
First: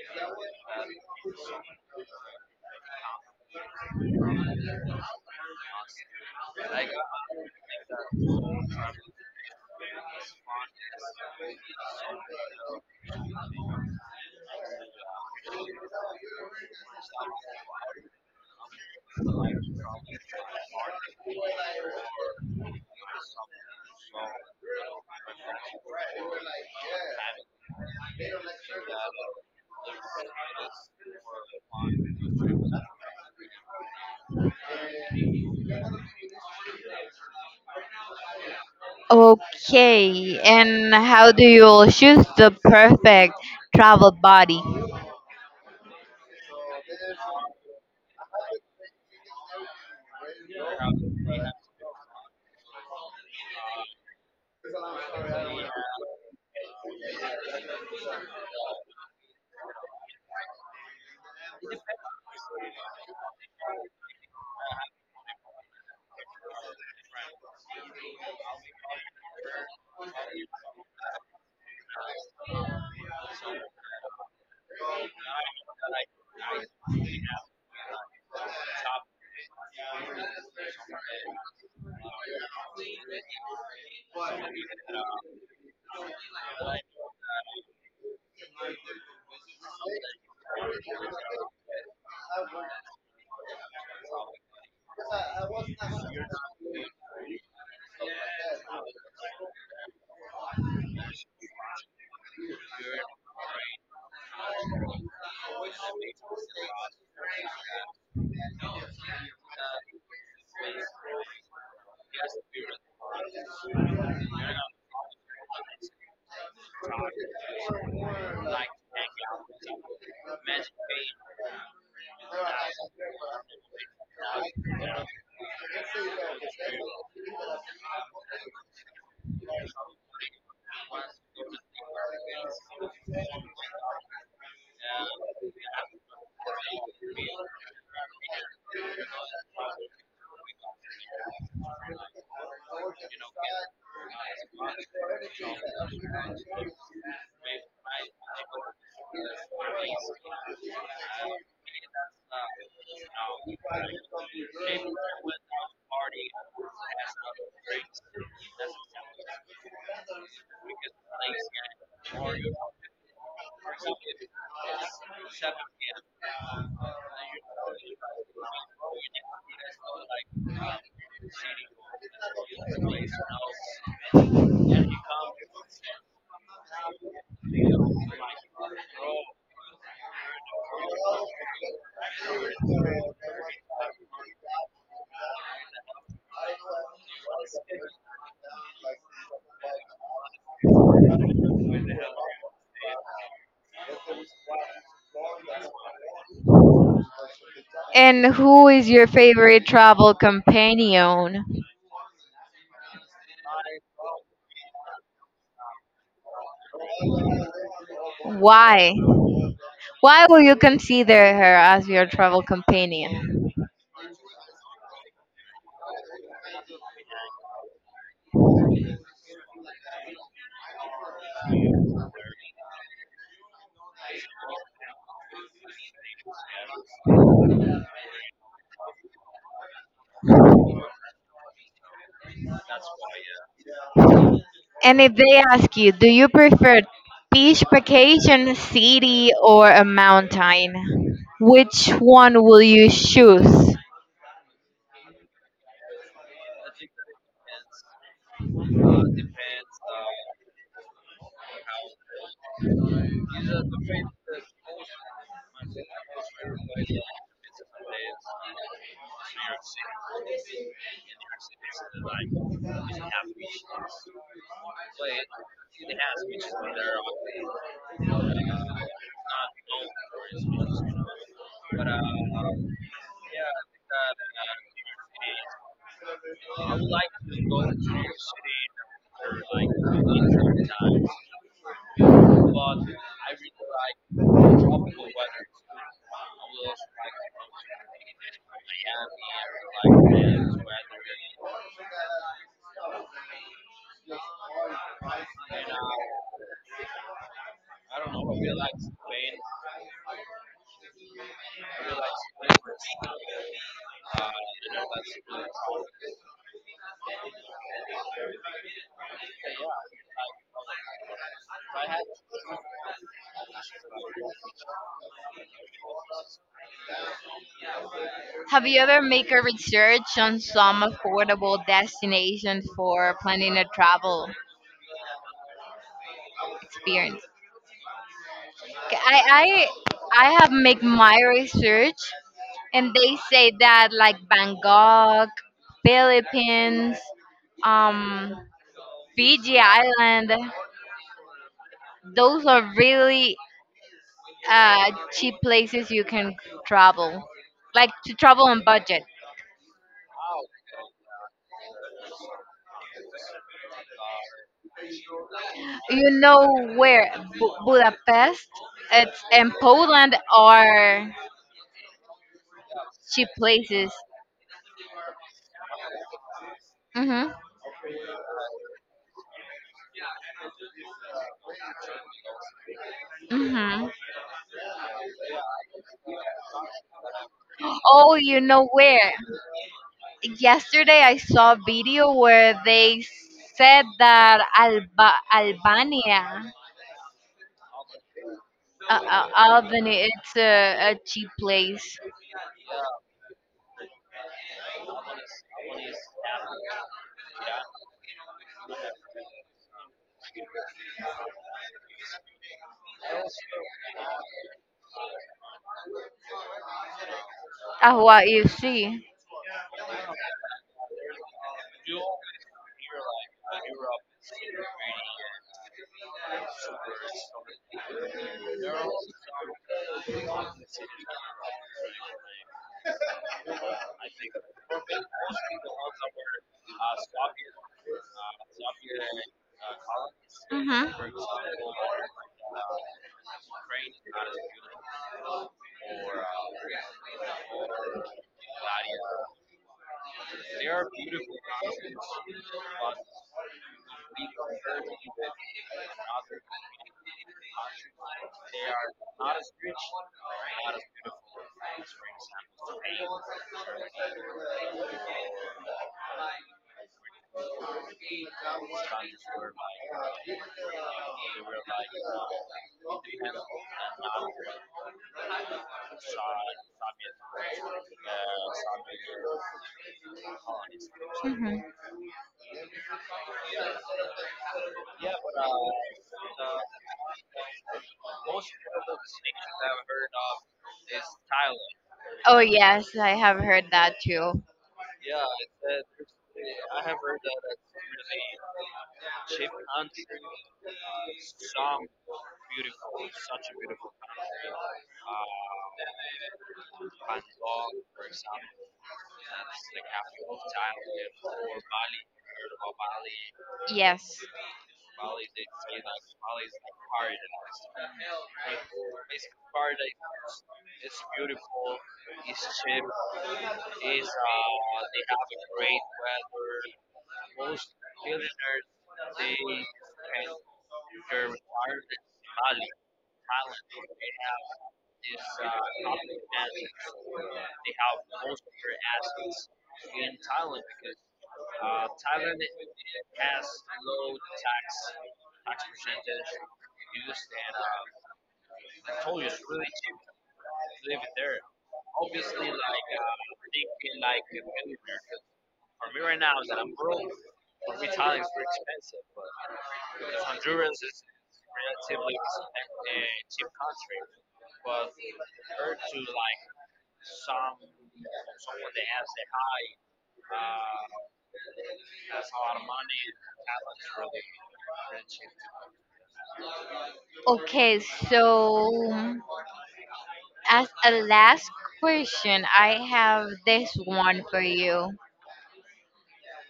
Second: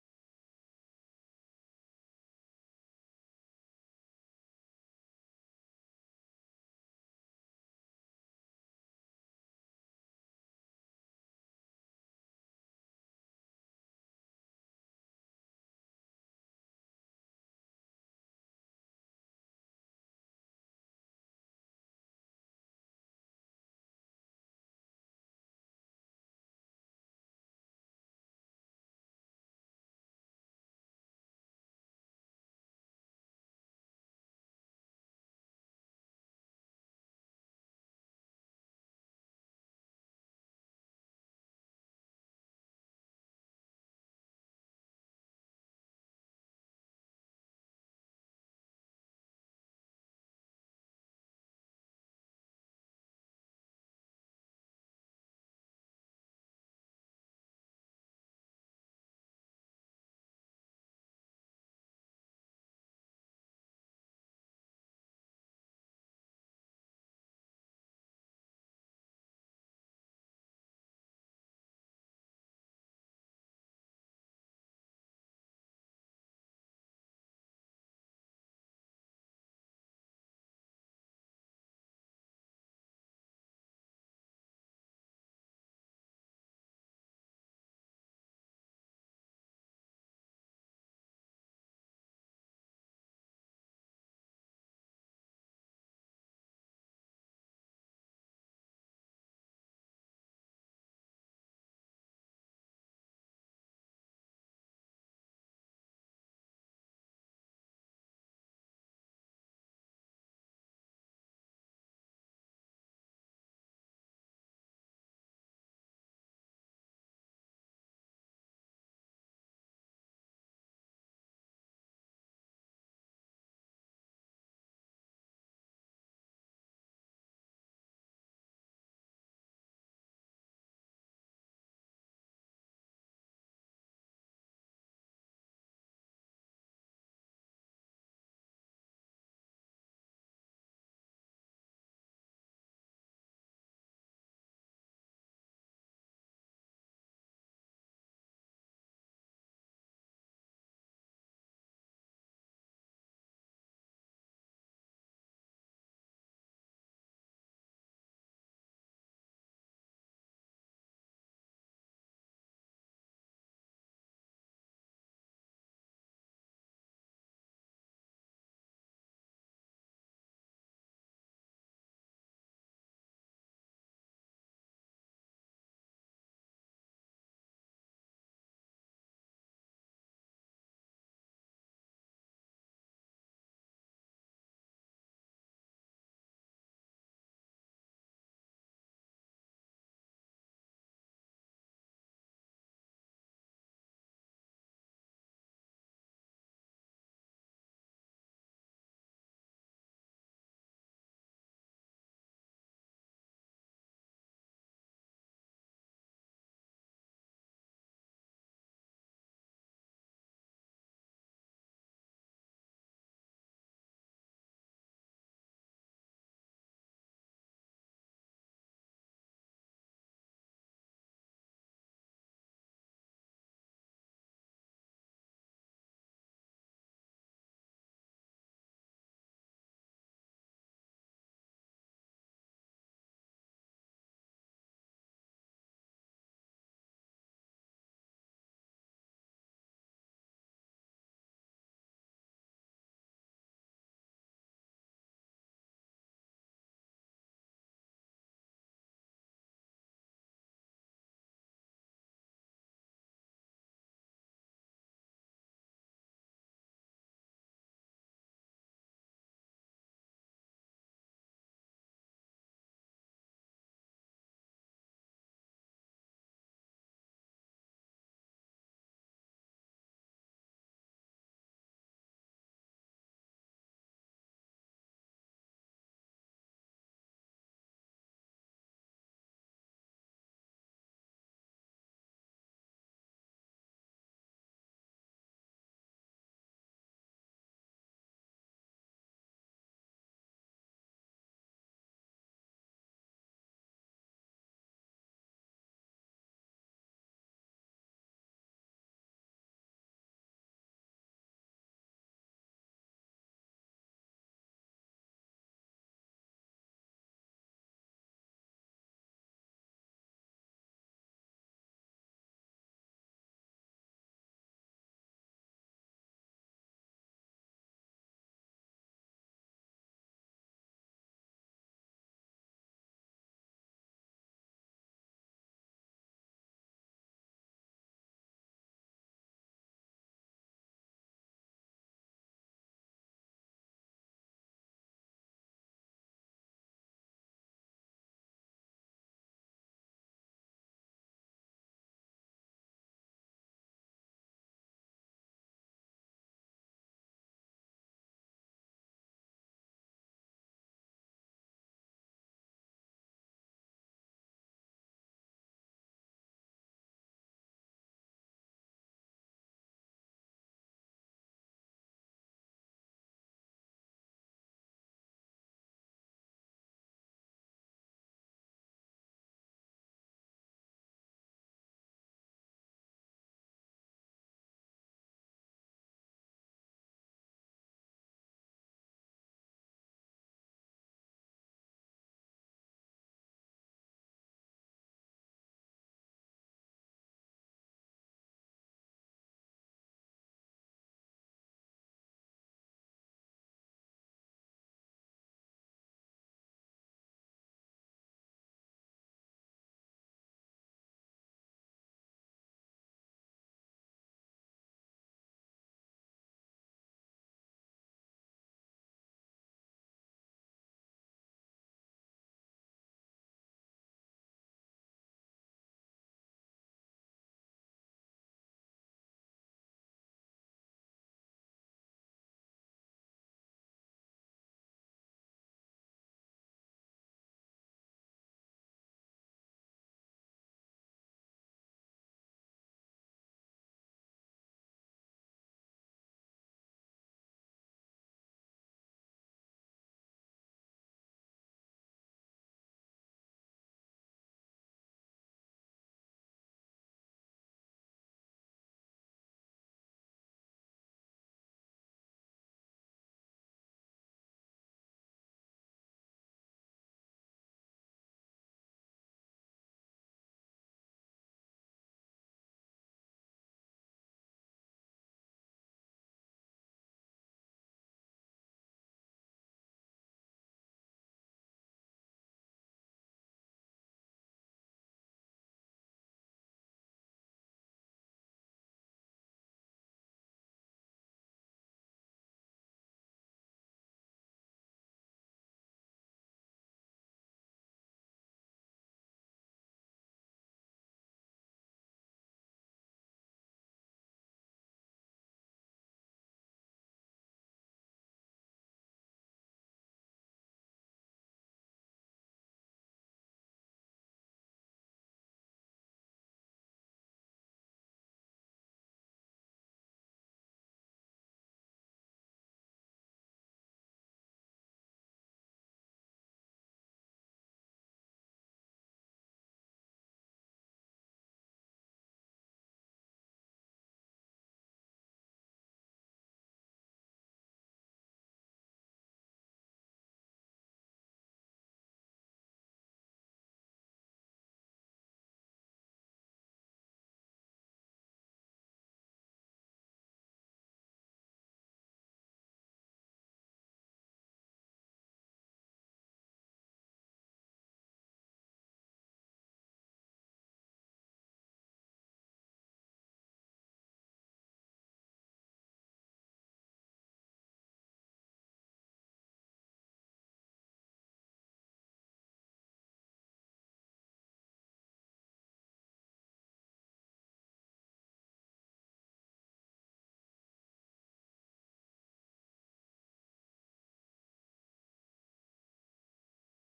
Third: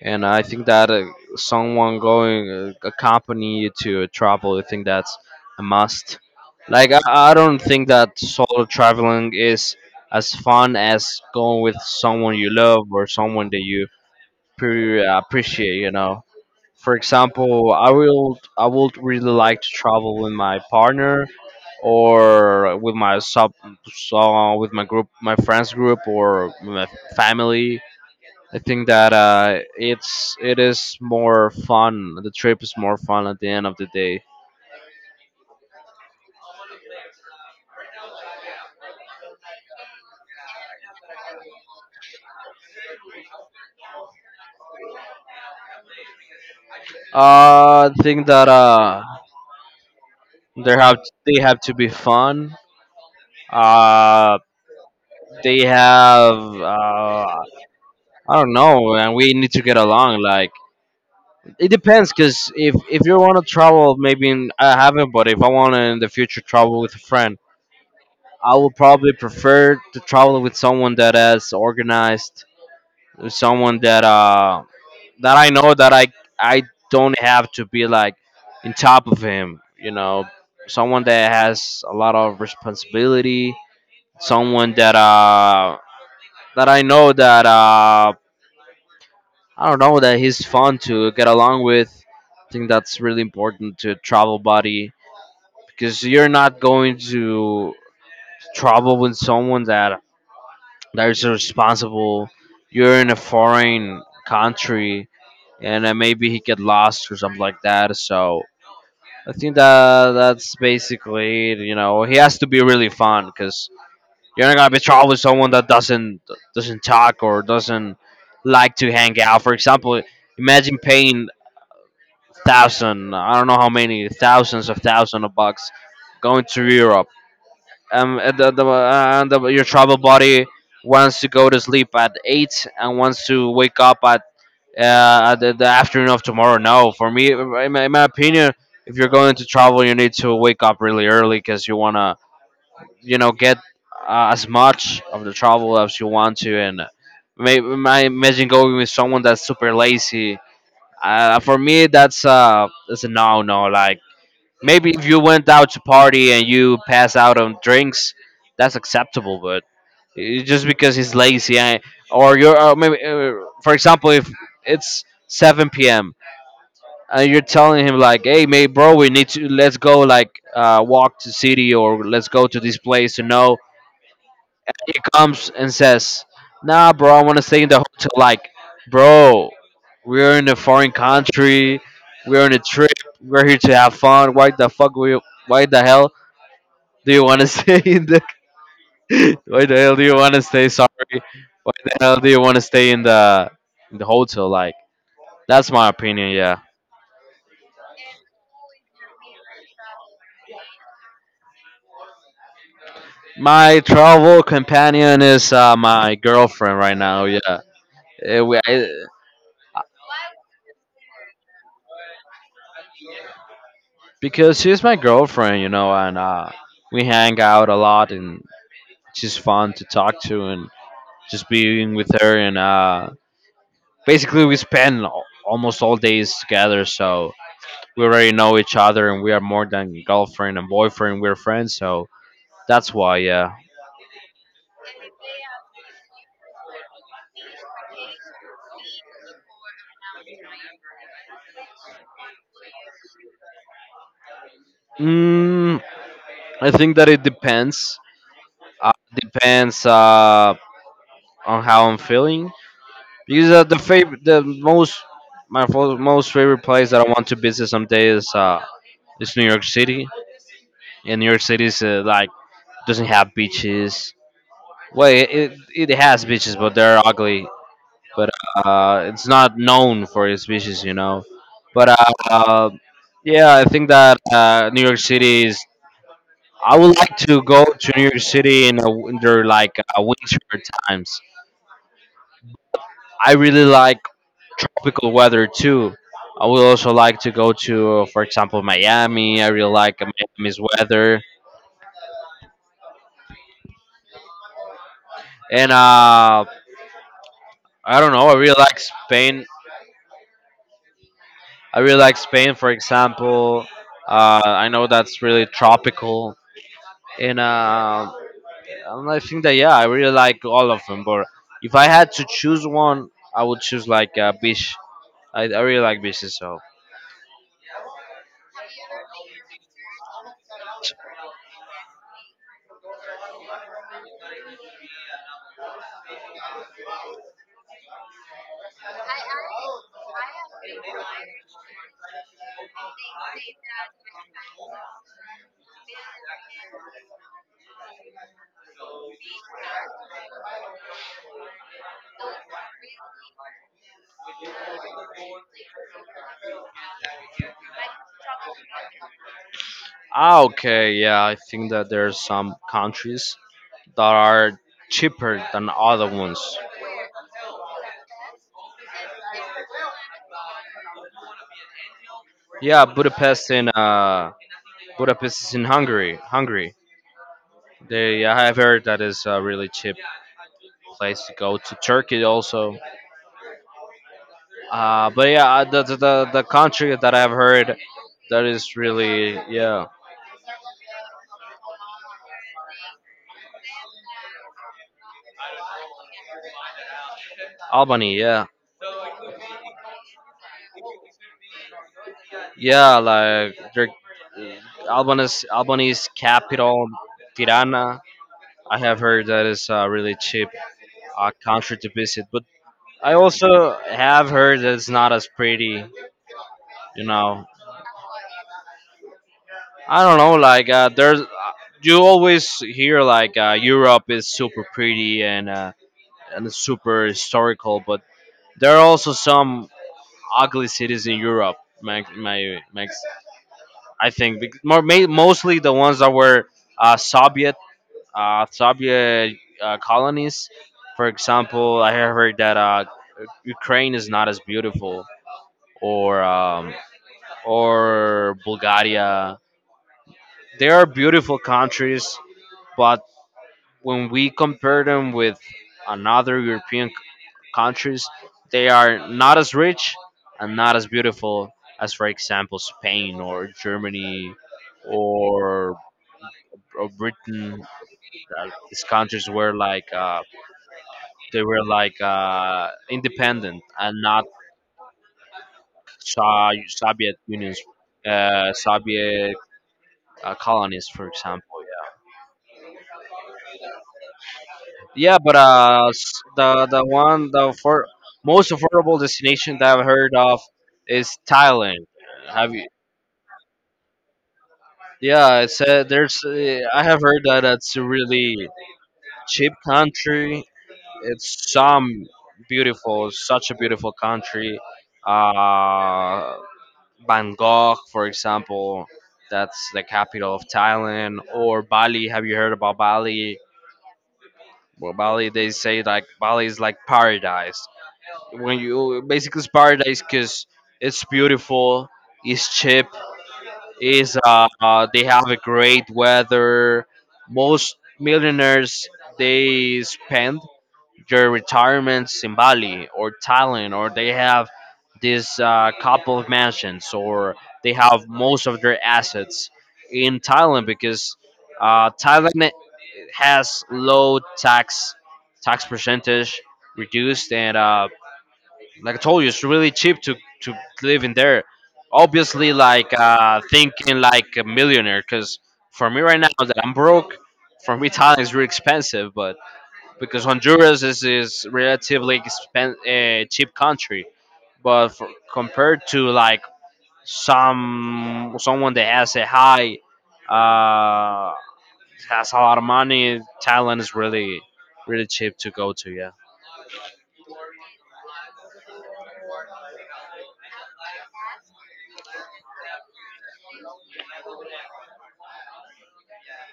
[SPEAKER 2] And I think that someone going accompany you to a travel, I think that's a must. Like I, I don't think that solo traveling is as fun as going with someone you love or someone that you appreciate, you know. For example, I would really like to travel with my partner or with my sub so with my group my friends group or with my family I think that it is more fun. The trip is more fun at the end of the day.
[SPEAKER 1] Okay, and how do you choose the perfect travel buddy?
[SPEAKER 2] I think that they have they have to be fun. Uh, they have I don't know, and we need to get along. Like it depends, cause if you want to travel, maybe in, I haven't, but if I want to in the future travel with a friend, I would probably prefer to travel with someone that has organized, someone that that I know that I don't have to be like in top of him. You know, someone that has a lot of responsibility, someone that that I know that I don't know that he's fun to get along with. I think that's really important to travel buddy because you're not going to travel with someone that that is responsible. You're in a foreign country and maybe he get lost or something like that. So I think that that's basically it. You know, he has to be really fun because you're not gonna be trouble with someone that doesn't talk or doesn't like to hang out. For example, imagine paying thousand, I don't know how many thousands of bucks going to Europe. And the, and the, your travel buddy wants to go to sleep at eight and wants to wake up at the afternoon of tomorrow. No, for me, in my opinion, if you're going to travel, you need to wake up really early because you wanna, you know, get as much of the travel as you want to. And may, my imagine going with someone that's super lazy. For me, that's a no no. Like maybe if you went out to party and you pass out on drinks, that's acceptable. But I- just because he's lazy, or you're or maybe, for example, if it's 7 p.m and you're telling him like hey mate bro we need to let's go like walk to city or let's go to this place. You know, he comes and says nah bro I want to stay in the hotel like bro we're in a foreign country we're on a trip we're here to have fun why the hell do you want to stay in the why the hell do you want to stay sorry why the hell do you want to stay in the hotel like that's my opinion. Yeah.
[SPEAKER 1] And who is your favorite travel companion?
[SPEAKER 2] My travel companion is my girlfriend right now. Yeah, Eh, we, I,
[SPEAKER 1] Why? Why will you consider her as your travel companion?
[SPEAKER 2] because she's my girlfriend, you know, and we hang out a lot, and she's fun to talk to, and just being with her, and basically we spend almost all days together. So we already know each other, and we are more than girlfriend and boyfriend. We're friends, so that's why. Yeah,
[SPEAKER 1] And if they ask you, do you prefer beach vacation, city, or a mountain? Which one will you choose?
[SPEAKER 2] mm, I think that it depends. Depends on how I'm feeling. Because the favorite, the most, my most favorite place that I want to visit someday is New York City. And New York City is like doesn't have beaches. Well, it has beaches, but they're ugly. But it's not known for its beaches, you know. But yeah, I think that New York City is. I would like to go to New York City in their like winter times. I really like tropical weather too. I would also like to go to, for example, Miami. I really like Miami's weather, and I don't know. I really like Spain. I really like Spain, for example. I know that's really tropical, and uh, and I think that yeah, I really like all of them. But if I had to choose one, I would choose like beach. I really like beaches, so.
[SPEAKER 1] Have you ever make a research on some affordable destination for planning a travel experience? Okay, I have make my research, and they say that like Bangkok, Philippines, um, Fiji Island, those are really cheap places you can travel, like to travel on budget.
[SPEAKER 2] Ah, okay, yeah, I think that there are some countries that are cheaper than other
[SPEAKER 1] You know
[SPEAKER 2] ones.
[SPEAKER 1] where? Budapest, it's in Poland, are
[SPEAKER 2] Yeah,
[SPEAKER 1] cheap
[SPEAKER 2] Budapest in
[SPEAKER 1] places.
[SPEAKER 2] Budapest is in Hungary. Hungary.
[SPEAKER 1] Mhm.
[SPEAKER 2] They, I have heard that is a really cheap place to go to Turkey also.
[SPEAKER 1] Mhm.
[SPEAKER 2] But yeah, the country that I've heard
[SPEAKER 1] Oh, you
[SPEAKER 2] that
[SPEAKER 1] know
[SPEAKER 2] is
[SPEAKER 1] where?
[SPEAKER 2] really, yeah,
[SPEAKER 1] Yesterday I saw a video where they said that Albania,
[SPEAKER 2] Albany. Yeah,
[SPEAKER 1] Albany, it's a cheap place.
[SPEAKER 2] yeah, like they're Albany's capital Tirana. I have heard that is a really cheap country to visit, but I also have heard that it's not as pretty. You know,
[SPEAKER 1] What you see?
[SPEAKER 2] I don't know. Like there's, you always hear like Europe is super pretty and it's super historical, but there are also some ugly cities in Europe. My I think more mostly the ones that were Soviet, uh, Soviet colonies.
[SPEAKER 1] Hmm.
[SPEAKER 2] For example, I have heard that Ukraine is not as beautiful, or um, or Bulgaria. They are beautiful countries, but when we compare them with another European countries, they are not as rich and not as beautiful as, for example, Spain or Germany or, or Britain. Like, these countries were like they were like independent and not so Soviet unions, Soviet colonies, for example.
[SPEAKER 1] Mhm.
[SPEAKER 2] Yeah. Yeah, but the one the for most affordable destination that I've heard of is Thailand.
[SPEAKER 1] Oh
[SPEAKER 2] Have you?
[SPEAKER 1] yes, I have heard that too.
[SPEAKER 2] Yeah, I said there's. I have heard that it's a really cheap country. It's some beautiful, such a beautiful country. Uh, Bangkok, for example, that's the capital of Thailand, or Bali. Have you heard about Bali?
[SPEAKER 1] Yes.
[SPEAKER 2] Well, Bali, they say like Bali is like paradise. When you basically it's paradise because it's beautiful, it's cheap, is they have a great weather. Most millionaires, they spend their retirements in Bali or Thailand, or they have this couple of mansions, or they have most of their assets in Thailand because Thailand has low tax, tax percentage reduced, and like I told you, it's really cheap to live in there. Obviously, like thinking like a millionaire, because for me right now that I'm broke, for me Thailand is really expensive, but because Honduras is relatively cheap country, but for, compared to like some someone that has a high uh has a lot of money, Thailand is really really cheap to go to. Yeah.
[SPEAKER 1] Okay, so as a last question, I have this one for you.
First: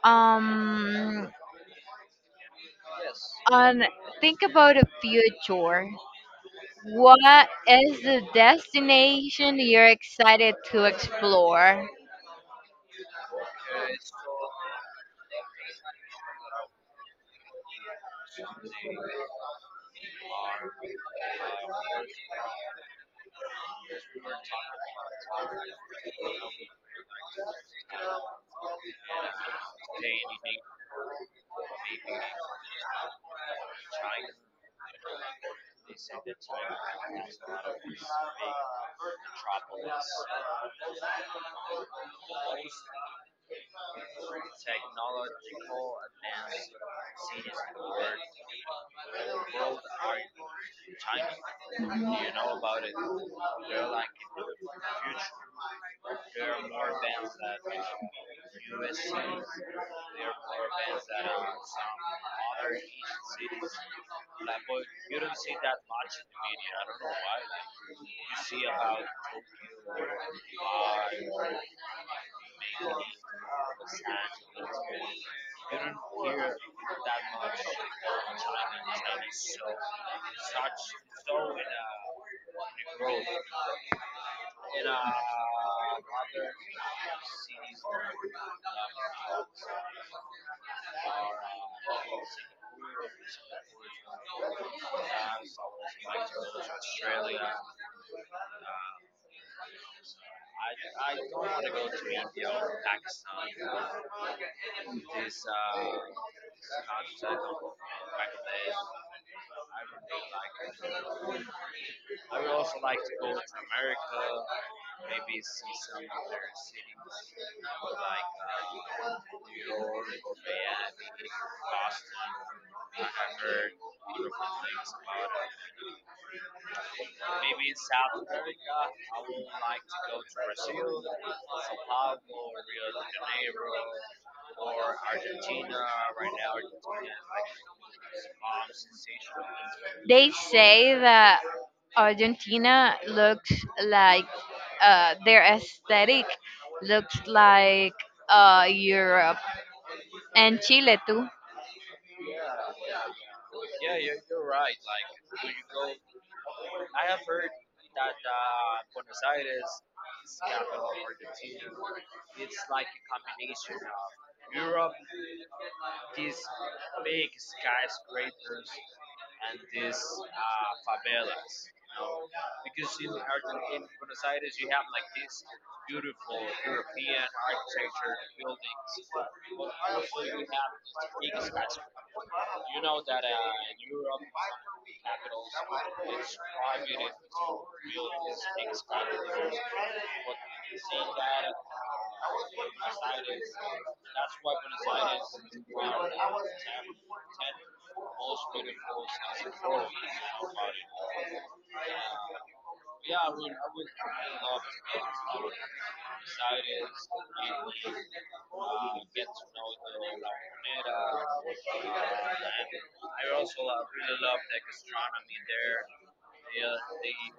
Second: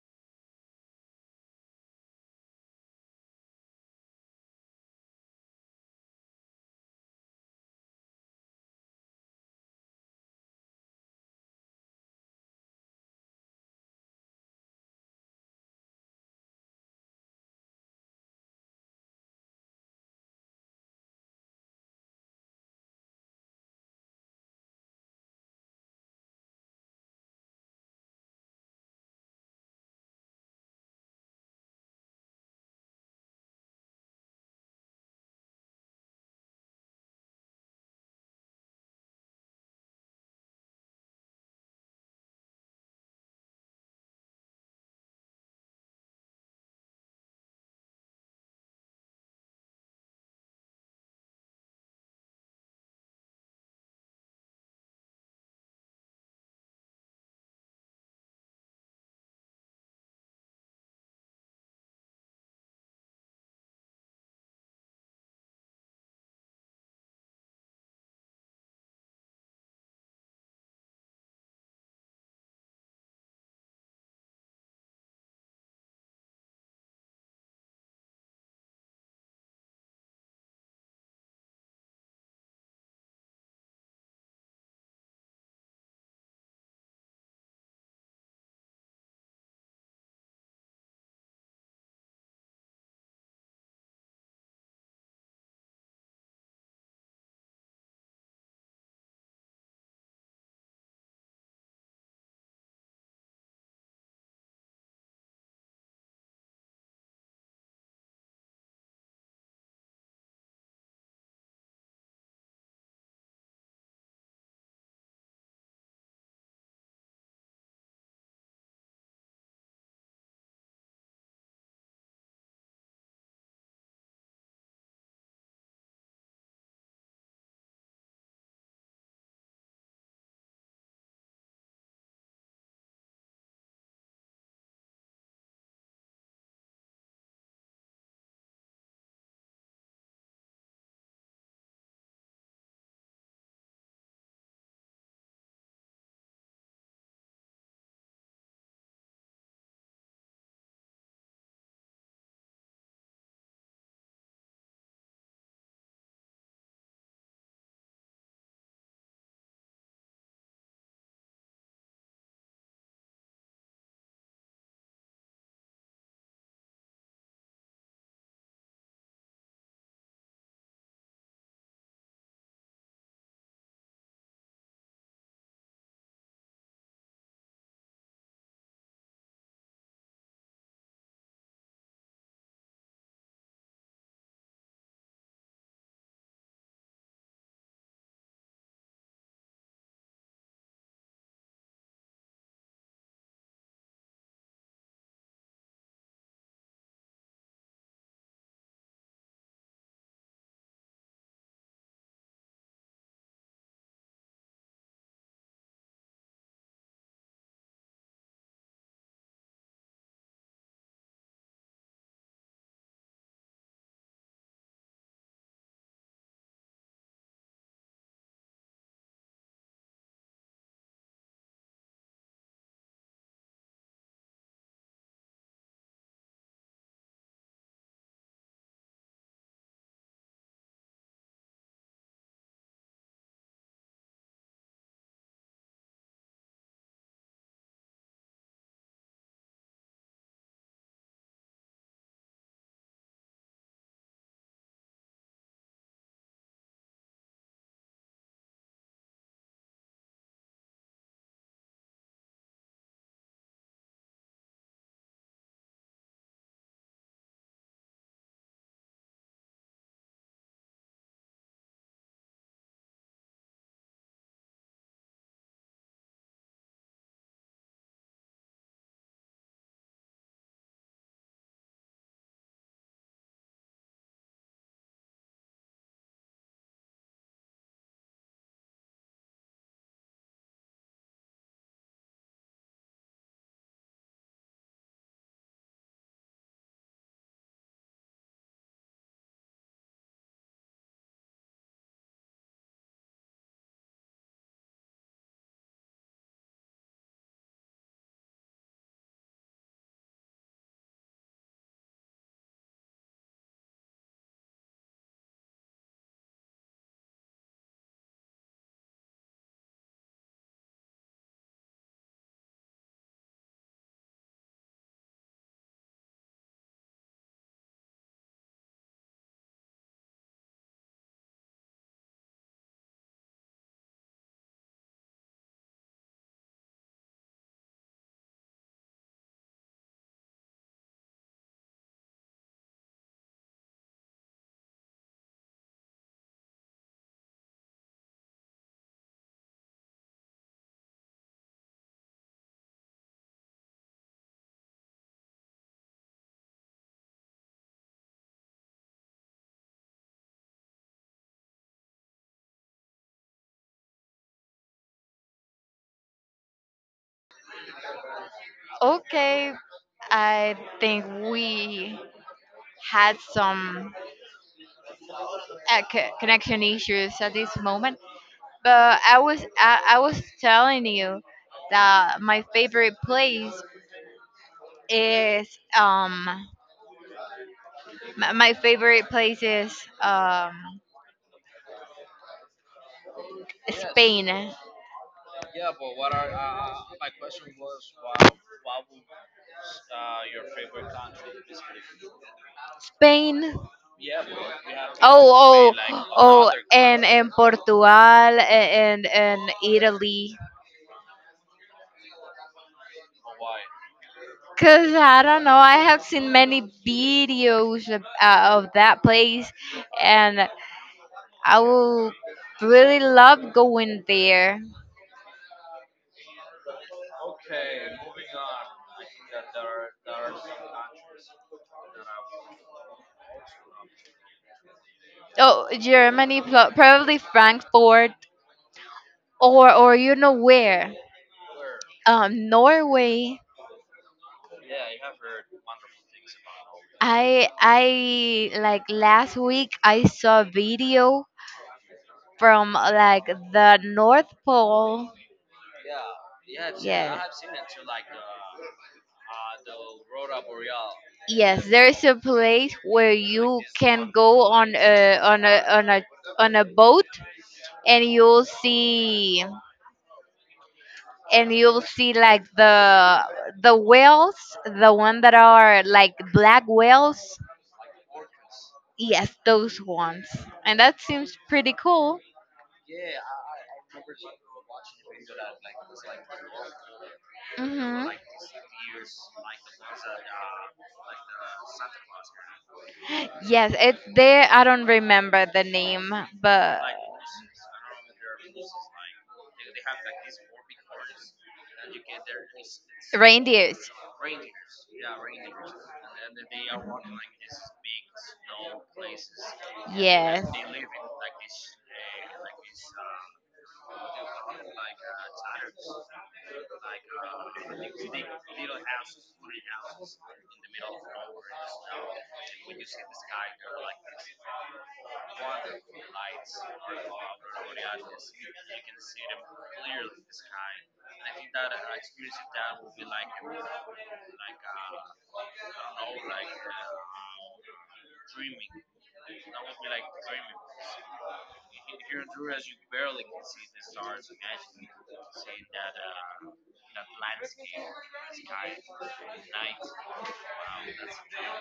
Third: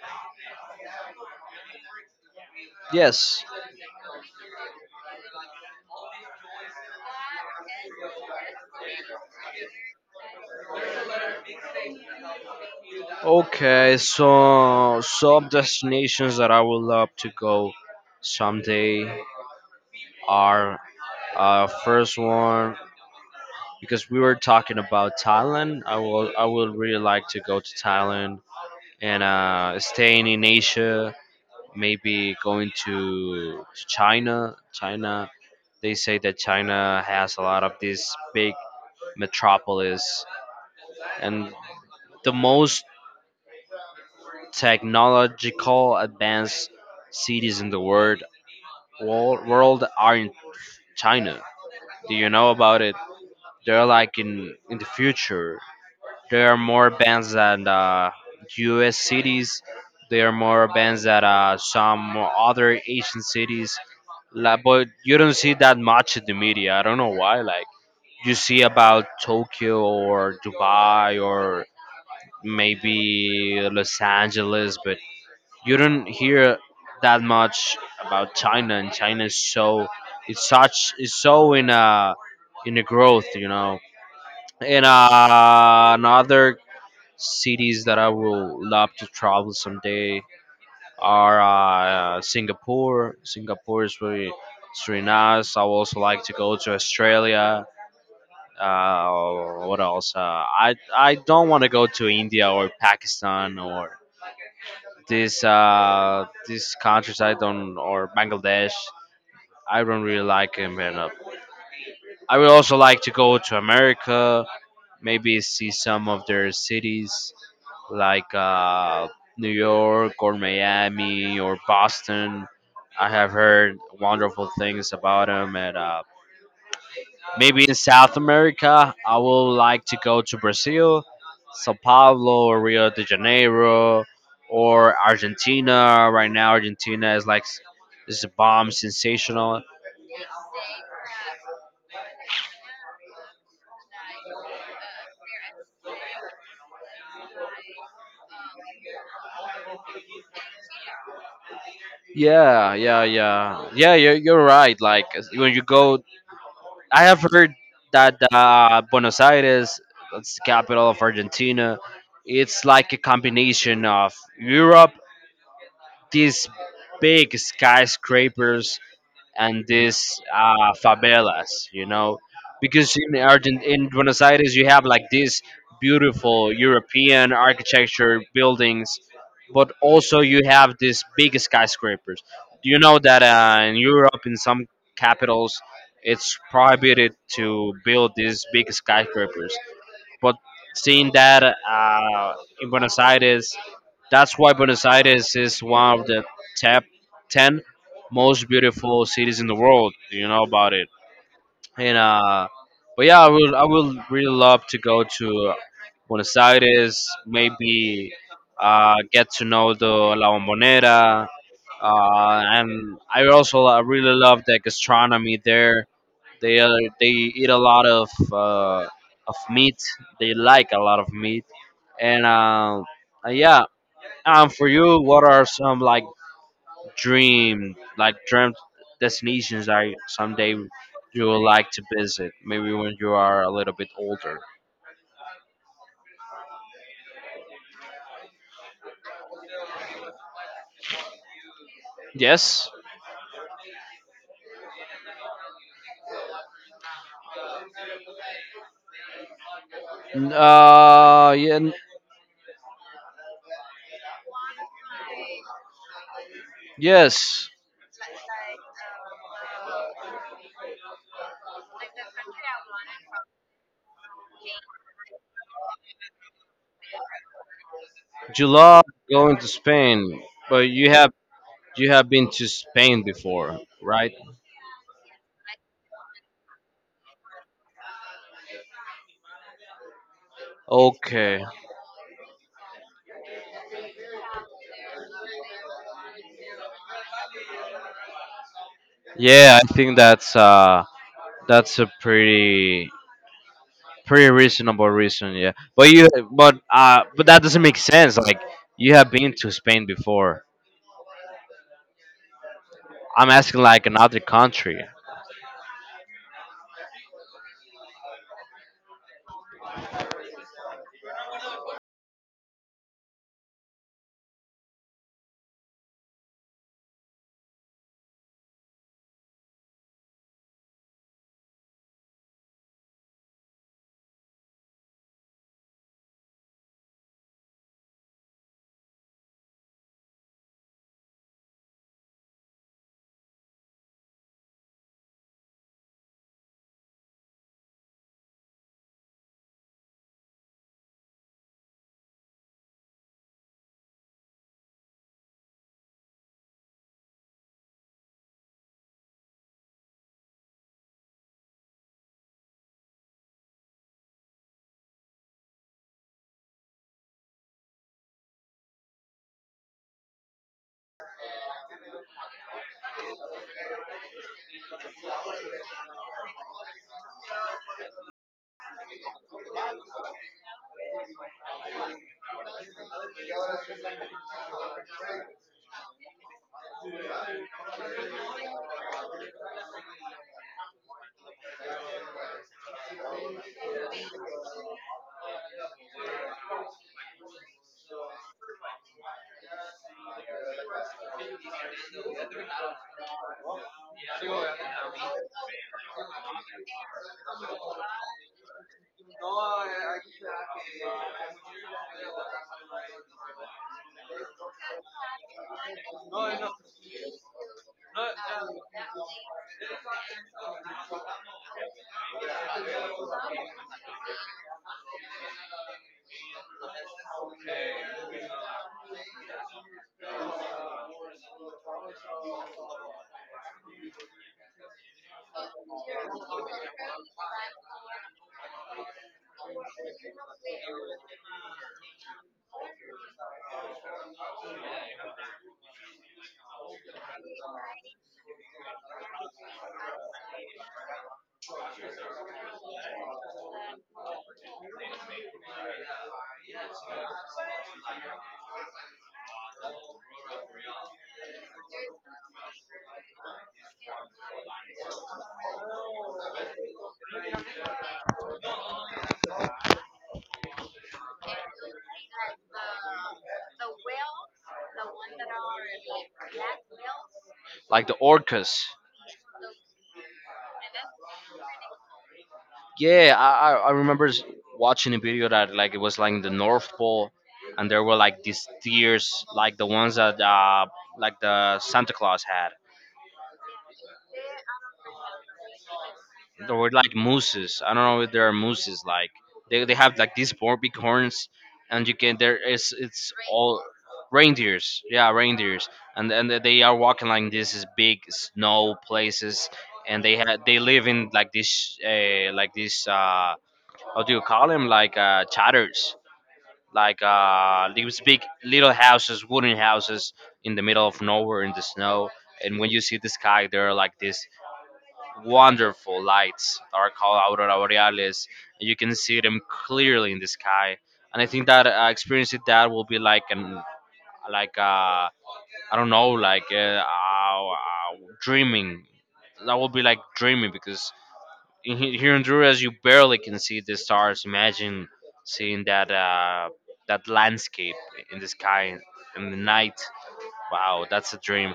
[SPEAKER 1] Um,
[SPEAKER 2] Yes.
[SPEAKER 1] on, think about a future. What is the destination you're excited to explore?
[SPEAKER 2] Okay, so some destinations that I would love to go someday are first one, because we were talking about Thailand. I would really like to go to Thailand and staying in Asia. Maybe going to China. China. They say that China has a lot of these big metropolis and the most technological advanced cities in the world, world, are in China. Do you know about it? They're like in the future. There are more bands than U.S. cities. There are more bands than some other Asian cities. Like, but you don't see that much in the media. I don't know why. Like you see about Tokyo or Dubai or maybe Los Angeles, but you don't hear that much about China, and China is so it's such it's so in a growth, you know. And another cities that I will love to travel someday are Singapore. Singapore is really it's really nice. I would also like to go to Australia. What else? I don't want to go to India or Pakistan or these these countries, I don't, or Bangladesh, I don't really like them enough. I would also like to go to America, maybe see some of their cities like New York or Miami or Boston. I have heard wonderful things about them, and maybe in South America, I would like to go to Brazil, Sao Paulo, or Rio de Janeiro, or Argentina. Right now, Argentina is like is a bomb, sensational.
[SPEAKER 1] They say that Argentina looks like their aesthetic looks like Europe, and Chile too.
[SPEAKER 2] Yeah, yeah, yeah, yeah. You're right. Like when you go, I have heard that Buenos Aires, that's the capital of Argentina, it's like a combination of Europe, these big skyscrapers and these favelas, you know, because in Buenos Aires you have like these beautiful European architecture buildings, but also you have these big skyscrapers. Do you know that in Europe, in some capitals, it's prohibited to build these big skyscrapers, but seeing that in Buenos Aires, that's why Buenos Aires is one of the top 10 most beautiful cities in the world. You know about it. And but yeah, I will really love to go to Buenos Aires. Maybe get to know the La Bombonera. And I also really love the gastronomy there. They are they eat a lot of meat. They like a lot of meat. And yeah, for you, what are some like dream destinations that someday you would like to visit? Maybe when you are a little bit older. Yes. N- Uh, yeah, n- yes. You love going to Spain, but you have been to Spain before, right? Okay. Yeah, I think that's that's a pretty pretty reasonable reason, yeah. But you but that doesn't make sense. Like you have been to Spain before. I'm asking like another country,
[SPEAKER 3] Okay, I think we had some connection issues at this moment, but I was telling you that my favorite place is um my, my favorite place is um Spain. Spain. Oh, oh, oh, and Portugal and Italy. Cause I don't know, I have seen many videos of that place, and I will really love going there. Oh, Germany, probably Frankfurt, or you know where? Norway. I like last week I saw a video from like the North Pole. Yeah. Yes, there is a place where you can go on a boat and you'll see, and you'll see like the whales, the one that are like black whales.
[SPEAKER 2] like the orcas.
[SPEAKER 3] Yes, those ones. And that seems pretty cool.
[SPEAKER 2] Yeah, I remember watching a video that like it was like in the North Pole, and there were
[SPEAKER 3] Hmm.
[SPEAKER 2] like these deers, like the ones that like the Santa Claus had.
[SPEAKER 3] Yes, it's there. I don't remember the name,
[SPEAKER 2] There were
[SPEAKER 3] but
[SPEAKER 2] like mooses. I don't know if there are mooses. Like they have like these four big horns, and you can there is it's all
[SPEAKER 3] reindeers.
[SPEAKER 2] reindeers. Yeah, reindeers, and they are walking like this is big snow places, and they
[SPEAKER 3] Yes.
[SPEAKER 2] had they live in like this how do you call them like chatters, like these big little houses, wooden houses in the middle of nowhere in the snow, and when you see the sky there are like this wonderful lights that are called aurora borealis, and you can see them clearly in the sky. And I think that experiencing that will be like an like I don't know, like dreaming, that will be like dreaming, because here in Honduras you barely can see the stars. Imagine seeing that that landscape in the sky, in the night. Wow, that's a dream.